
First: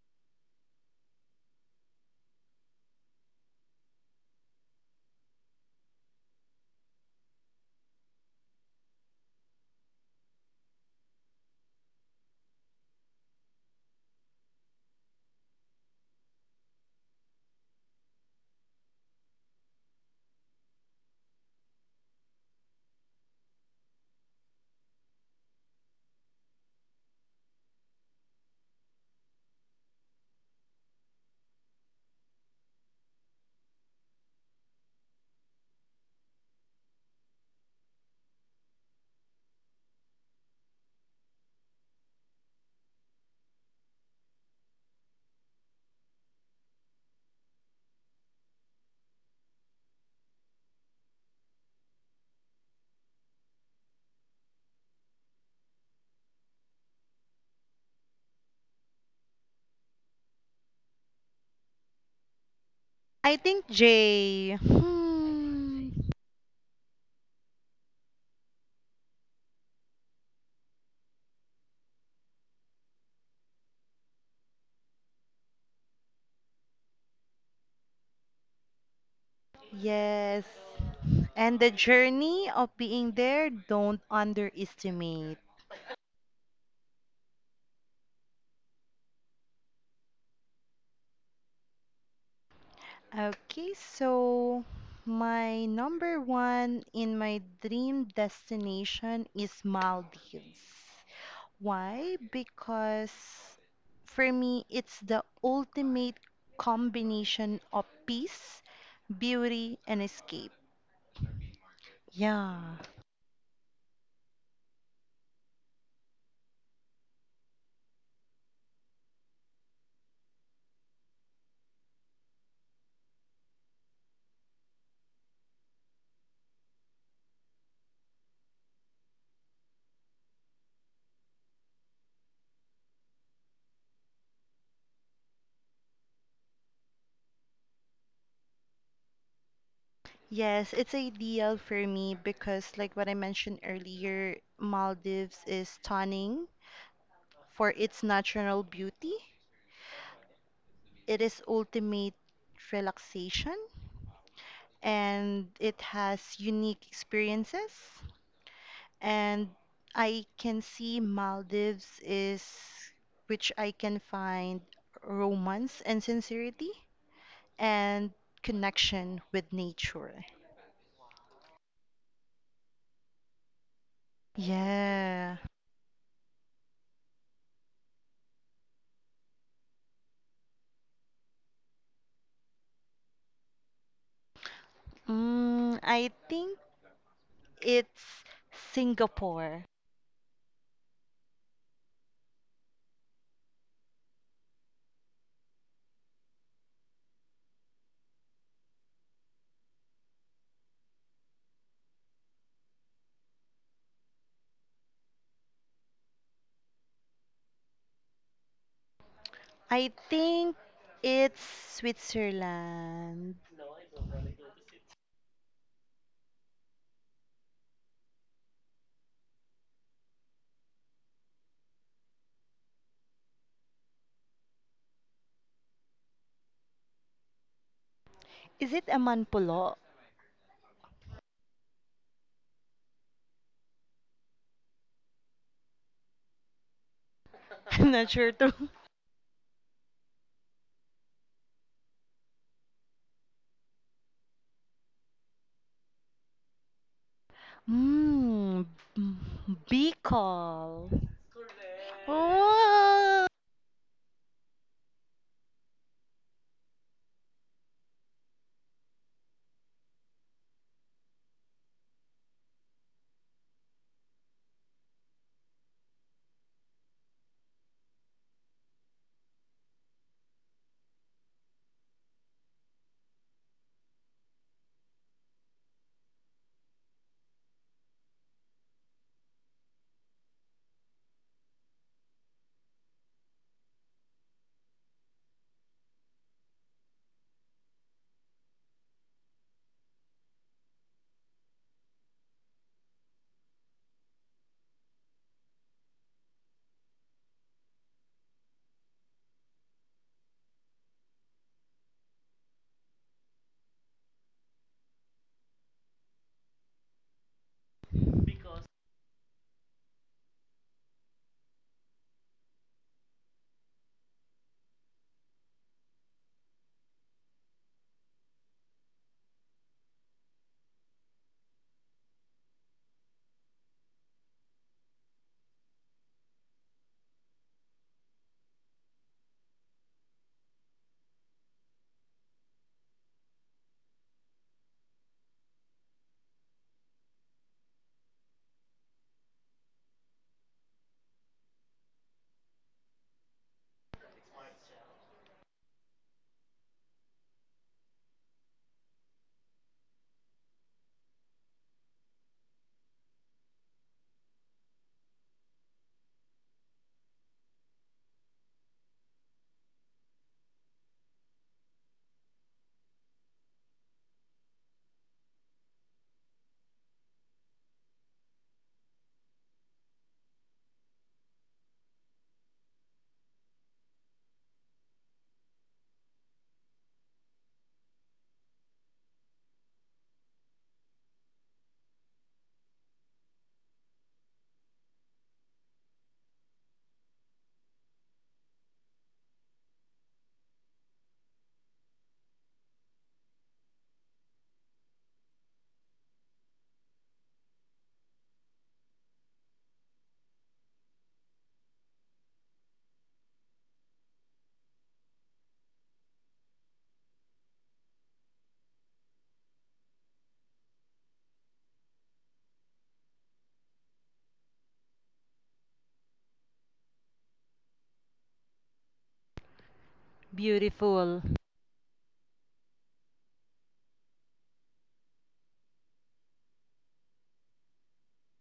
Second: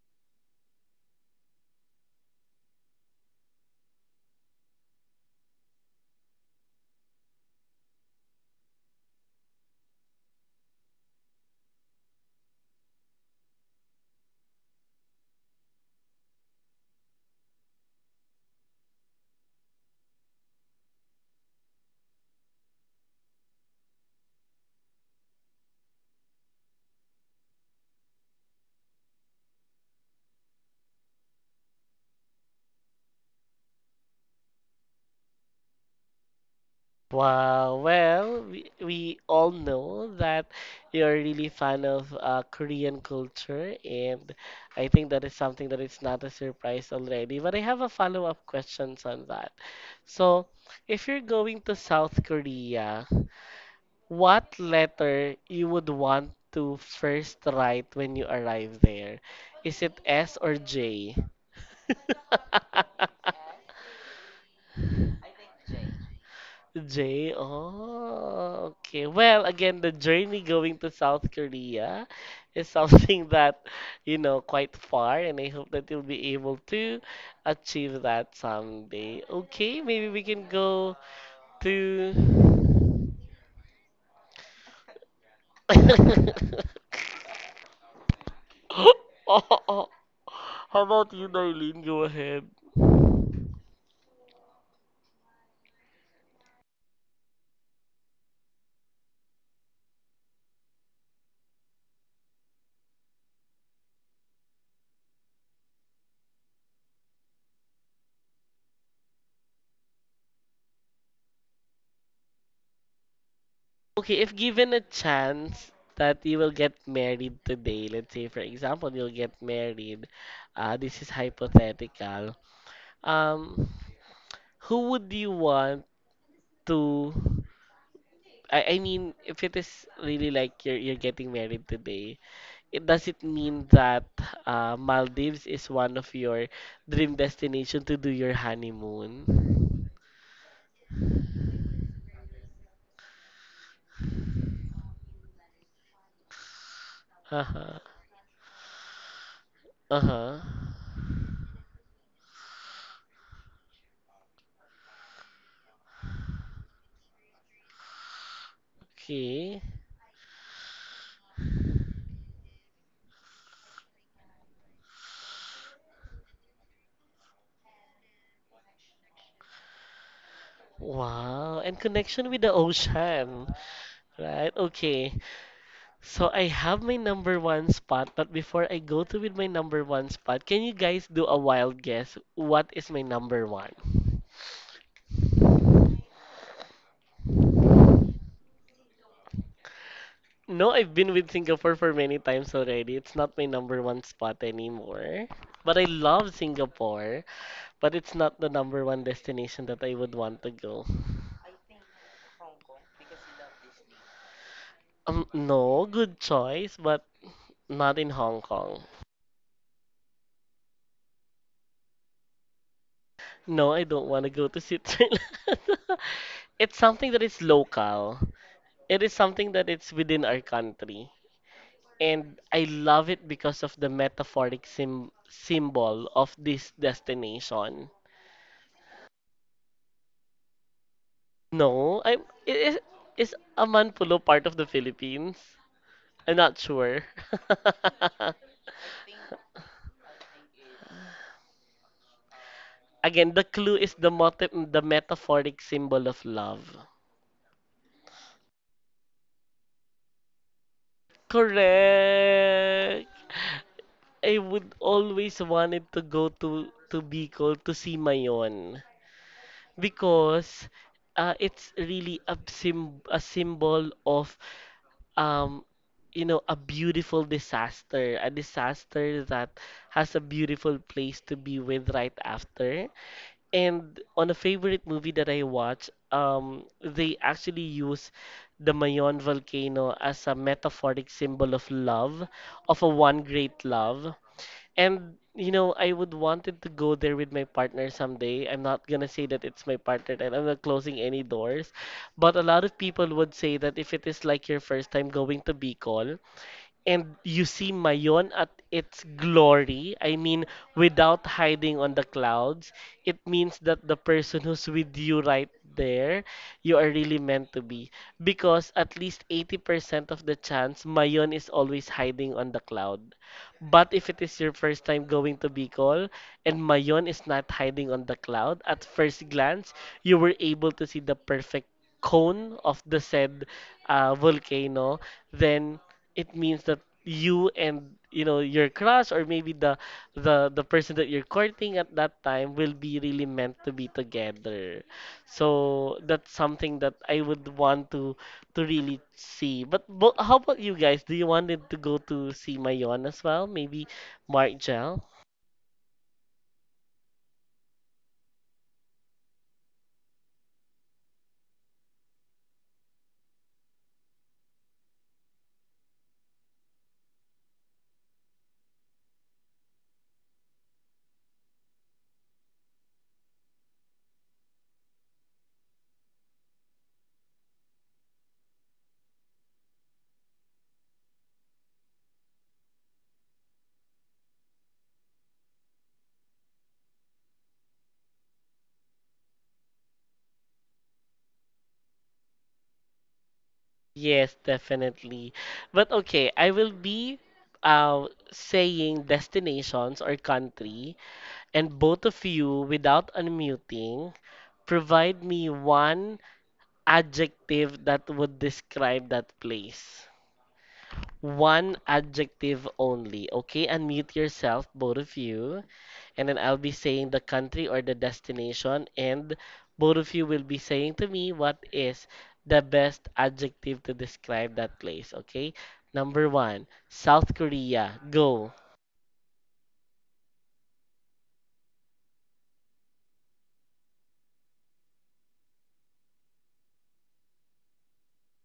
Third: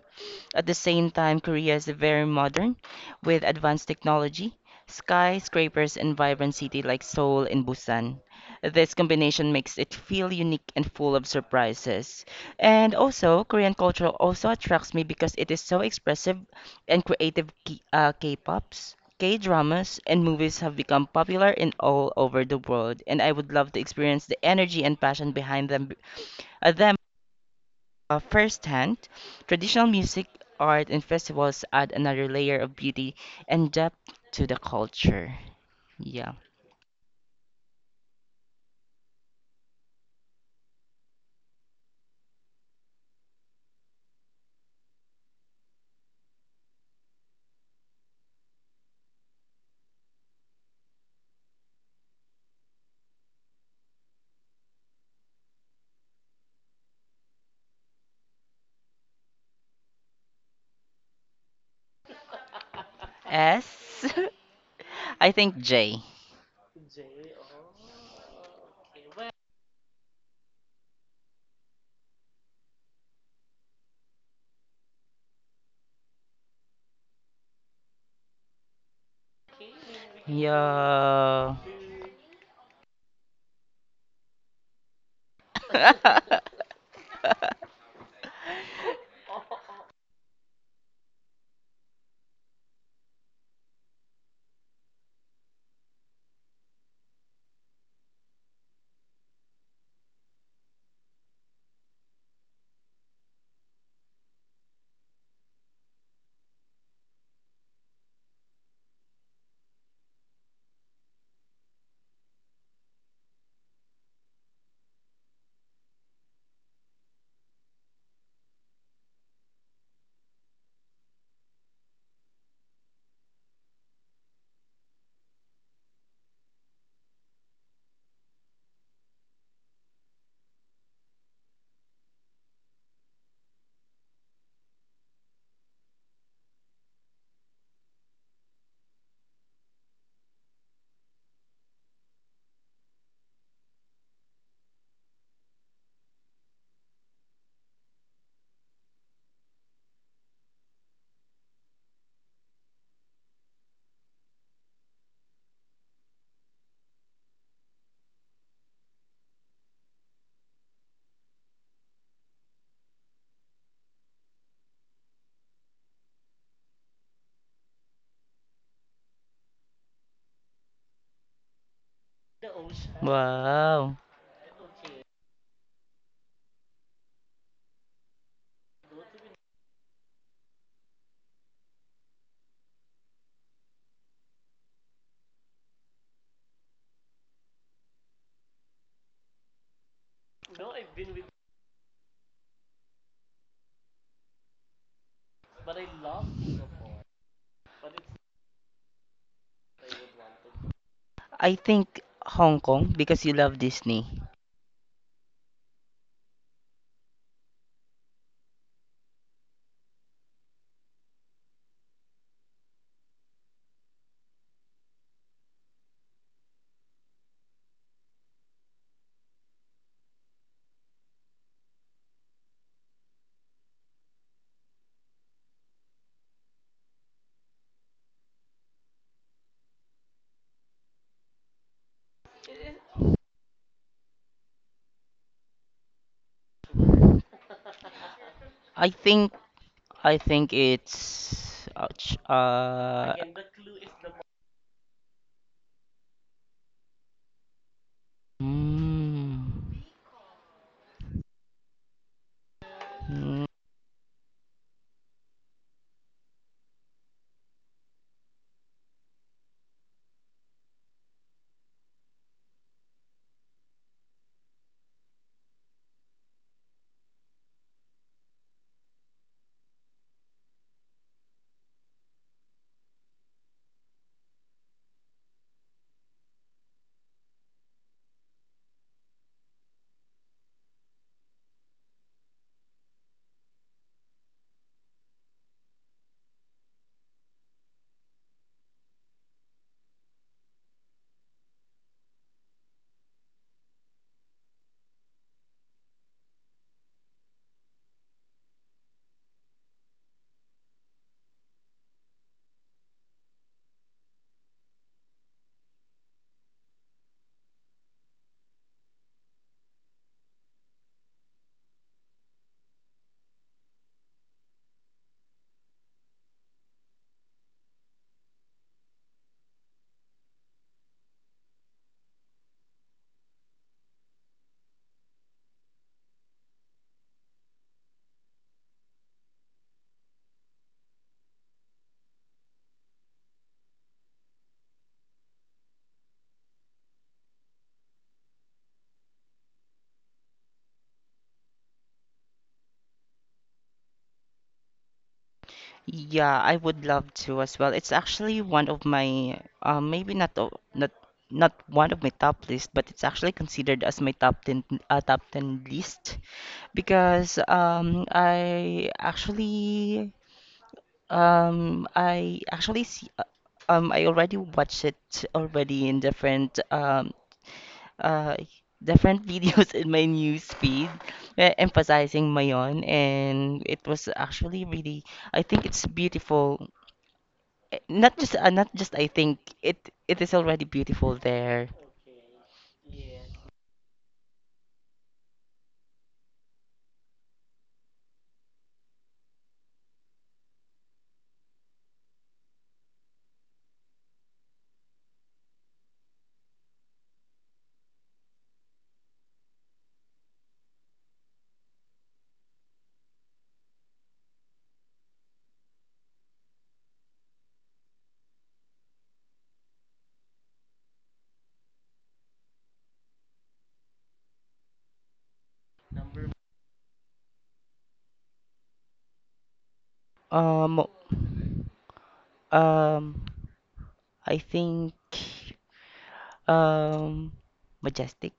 At the same time, Korea is very modern, with advanced technology, skyscrapers, and vibrant city like Seoul and Busan. This combination makes it feel unique and full of surprises. And also, Korean culture also attracts me because it is so expressive and creative. K- uh, K-pops, K-dramas, and movies have become popular in all over the world, and I would love to experience the energy and passion behind them, uh, them uh, firsthand. Traditional music, art, and festivals add another layer of beauty and depth to the culture. Yeah.
Wow, well, we, we all know that you're really fan of uh, Korean culture, and I think that is something that is not a surprise already. But I have a follow-up questions on that. So, if you're going to South Korea, what letter you would want to first write when you arrive there? Is it S or J?
I think
S.
Jay.
I think
Hmm.
J.
J. Oh, okay. Well, again, the journey going to South Korea is something that, you know, quite far, and I hope that you'll be able to achieve that someday. Okay, maybe we
Yes.
can go
Yeah.
And the journey of
to.
being there, don't underestimate.
How about you, Darlene? Go ahead.
Okay, so my number one in my dream destination is Maldives. Why? Because for me, it's the ultimate combination of peace, beauty, and escape. Yeah.
Okay, if given a chance that you will get married today, let's say for example you'll get married, uh, this is hypothetical. Um, who would you want to? I, I mean, if it is really like you're you're getting married today, it does it mean that uh, Maldives is one of your dream destination to do your honeymoon?
Yes, it's ideal for me because, like what I mentioned earlier, Maldives is stunning
Uh
for
huh.
its natural beauty.
Uh huh.
It is ultimate relaxation and it has unique experiences. And
Okay.
I can see Maldives is which I can find romance and sincerity and connection with nature.
Wow, and connection with the ocean,
Wow.
right? Okay,
Yeah.
so I have my number one spot, but before I go to with my number one spot, can you guys do a wild guess? What is my number one?
Mm, I think it's Singapore.
No, I've been with Singapore for many times already. It's not my number one spot anymore. But I love Singapore, but it's not the number one destination that I would want to go.
I think Hong Kong because you love Disney.
Um, no, good choice, but not in Hong Kong.
I think it's Switzerland.
No, I don't want to go to Switzerland. It's something that is local. It is something that it's within our country. And I love it because of the metaphoric sim symbol of this destination.
Is it a manpulo?
No, I is is Amanpulo part of the Philippines? I'm not sure.
I'm not sure too.
I think I think it's ouch. Uh
Again, the clue is the motif, the metaphoric symbol of love.
Mmm,
mm,
Bicol.
Correct.
Oh,
mm.
I would always wanted to go to to Bicol to see Mayon, because uh, it's really a sim a symbol of um you know a beautiful disaster, a disaster that has a beautiful place to be with right after. And on a favorite movie that I watch, um they actually use the Mayon volcano as a metaphoric symbol of love, of a one great love. And you know, I would wanted to go there with my partner someday. I'm not gonna say that it's my partner and I'm not closing any doors. But a lot of people would say that if it is like your first time going to Bicol, and you see Mayon at its glory, I mean, without hiding on the clouds, it means that the person who's with you right there, you are really meant to be. Because at least eighty percent of the chance, Mayon is always hiding on the cloud. But if it is your first time going to Bicol and Mayon is not hiding on the cloud, at first glance, you were able to see the perfect cone of the said uh, volcano, then it means that you and you know your crush, or maybe the the the person that you're courting at that time will be really meant to be together. So that's something that I would want to to really see. but, but how about you guys, do you wanted to go to see Mayon as well, maybe Mark Gel?
Yeah, I would love to as well. It's actually one of my uh, maybe not o- not not one of my top list, but it's actually considered as my top ten uh, top ten list because um I actually Um, I actually see, uh, um, I already watched it already in different um, uh, different videos in my news feed, uh, emphasizing Mayon, and it was actually really, I think it's beautiful. Eh, Not just, uh, not just I think it it is already beautiful there.
Yes, definitely. But okay, I will be uh saying destinations or country. And both of you, without unmuting, provide me one adjective that would describe that place. One adjective only, okay? Unmute yourself, both of you. And then I'll be saying the country or the destination, and both of you will be saying to me what is the best adjective to describe that place, okay? Number one, South Korea. Go.
Um,
beautiful,
um, I think um, majestic.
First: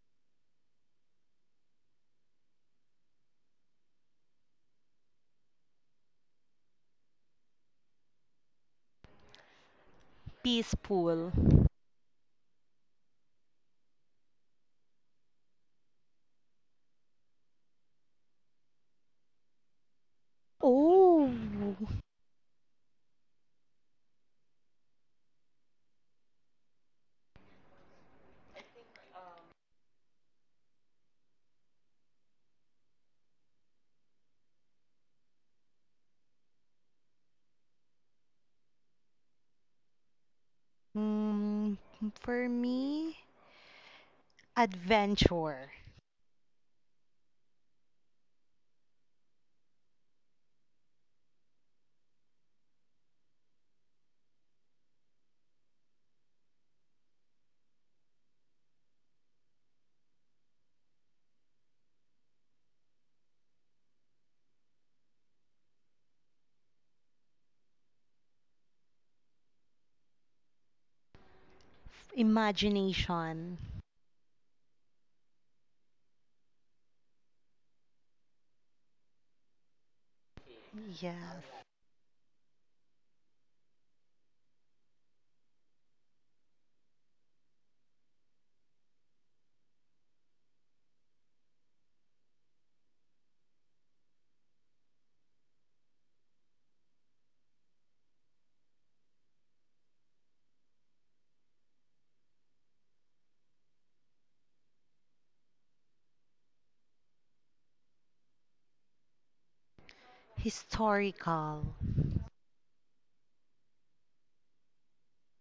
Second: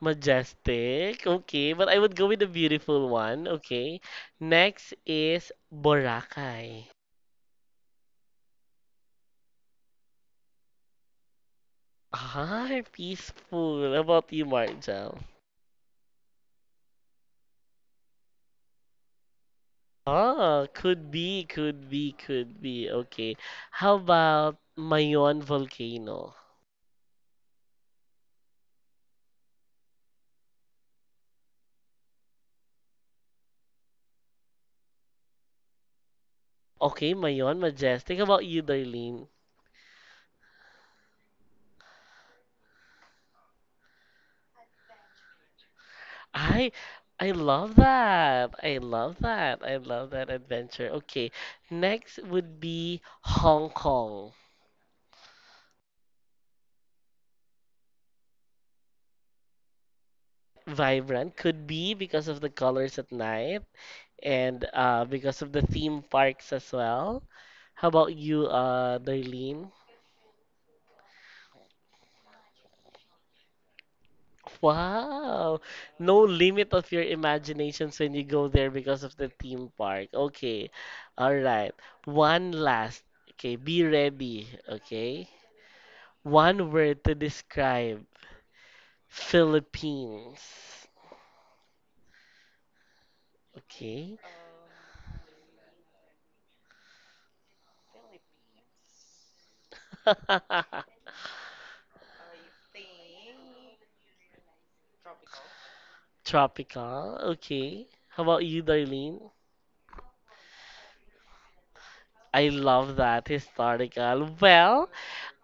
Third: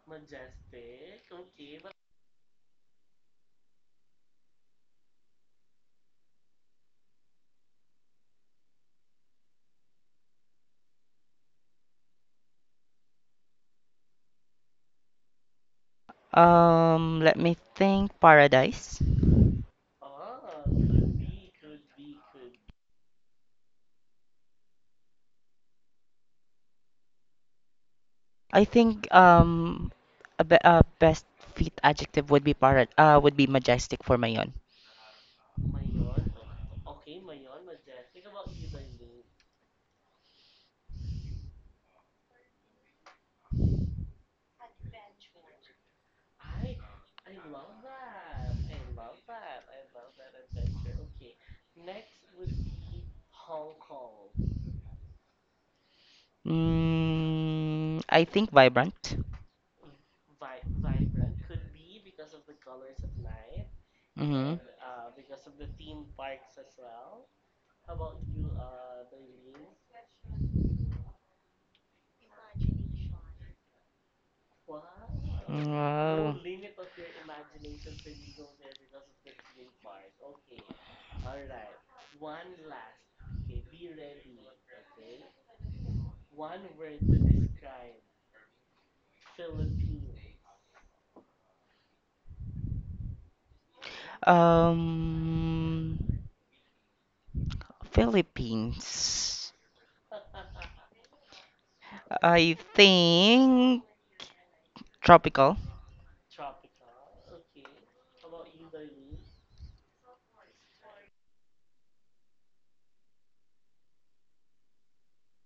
Majestic. Okay, but I would go with the beautiful one. Okay. Next is Boracay.
peaceful.
Ah, peaceful. How about you, Marjel?
Um, let me think, paradise.
Ah, could
Oh,
be, could be, could be. Okay. How about Mayon Volcano?
I think um a, be a best fit adjective would be para uh would be majestic for Mayon.
Okay, Mayon Majestic. How about you, Darlene?
mm, for me, adventure,
I I love that. I love that. I love that adventure. Okay. Next would be Hong Kong.
Mm, I think vibrant.
Vibrant could be because of the colors at night,
Mm-hmm.
and uh, because of the theme parks as well. How about you, uh, Darlene?
imagination.
Wow, no
Wow.
limit of your imaginations when you go there because of the theme park. Okay, all
Yes,
right. One last. Okay, be ready. Okay, one word to describe Philippines. Okay,
Um, Philippines. I think tropical.
tropical. Okay, how about you, Darlene?
historical.
I love that historical. Well,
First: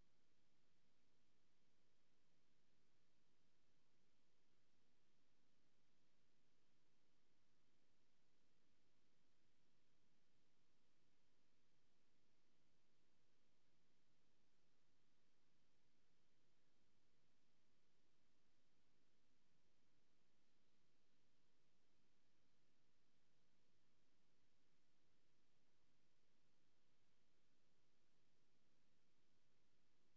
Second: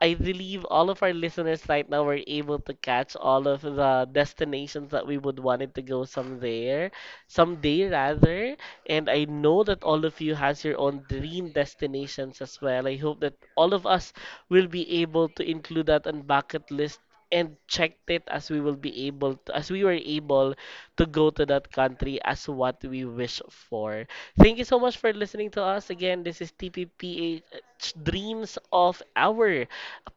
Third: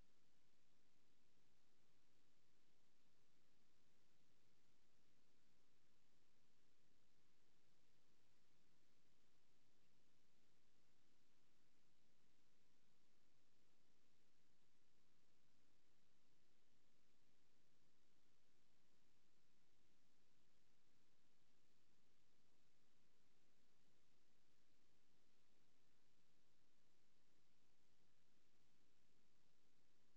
I believe all of our listeners right now were able to catch all of the destinations that we would wanted to go someday, someday rather. And I know that all of you has your own dream destinations as well. I hope that all of us will be able to include that on bucket list and checked it as we will be able to, as we were able to go to that country as what we wish for. Thank you so much for listening to us again. This is T P P H Dreams of Our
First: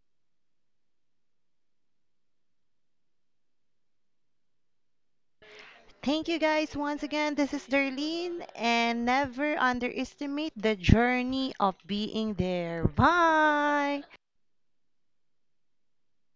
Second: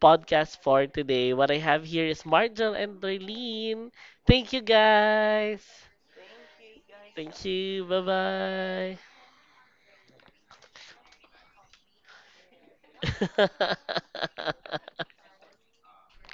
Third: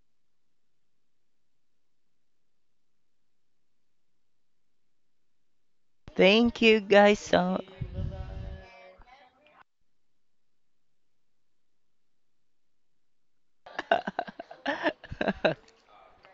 podcast for today. What I have here is Marjel and Darlene. Thank you guys.
Thank you
Thank
guys
you
once
guys
again.
Thank
This
so.
is
you.
Darlene,
Bye
and never underestimate the journey of being there.
bye.
Bye.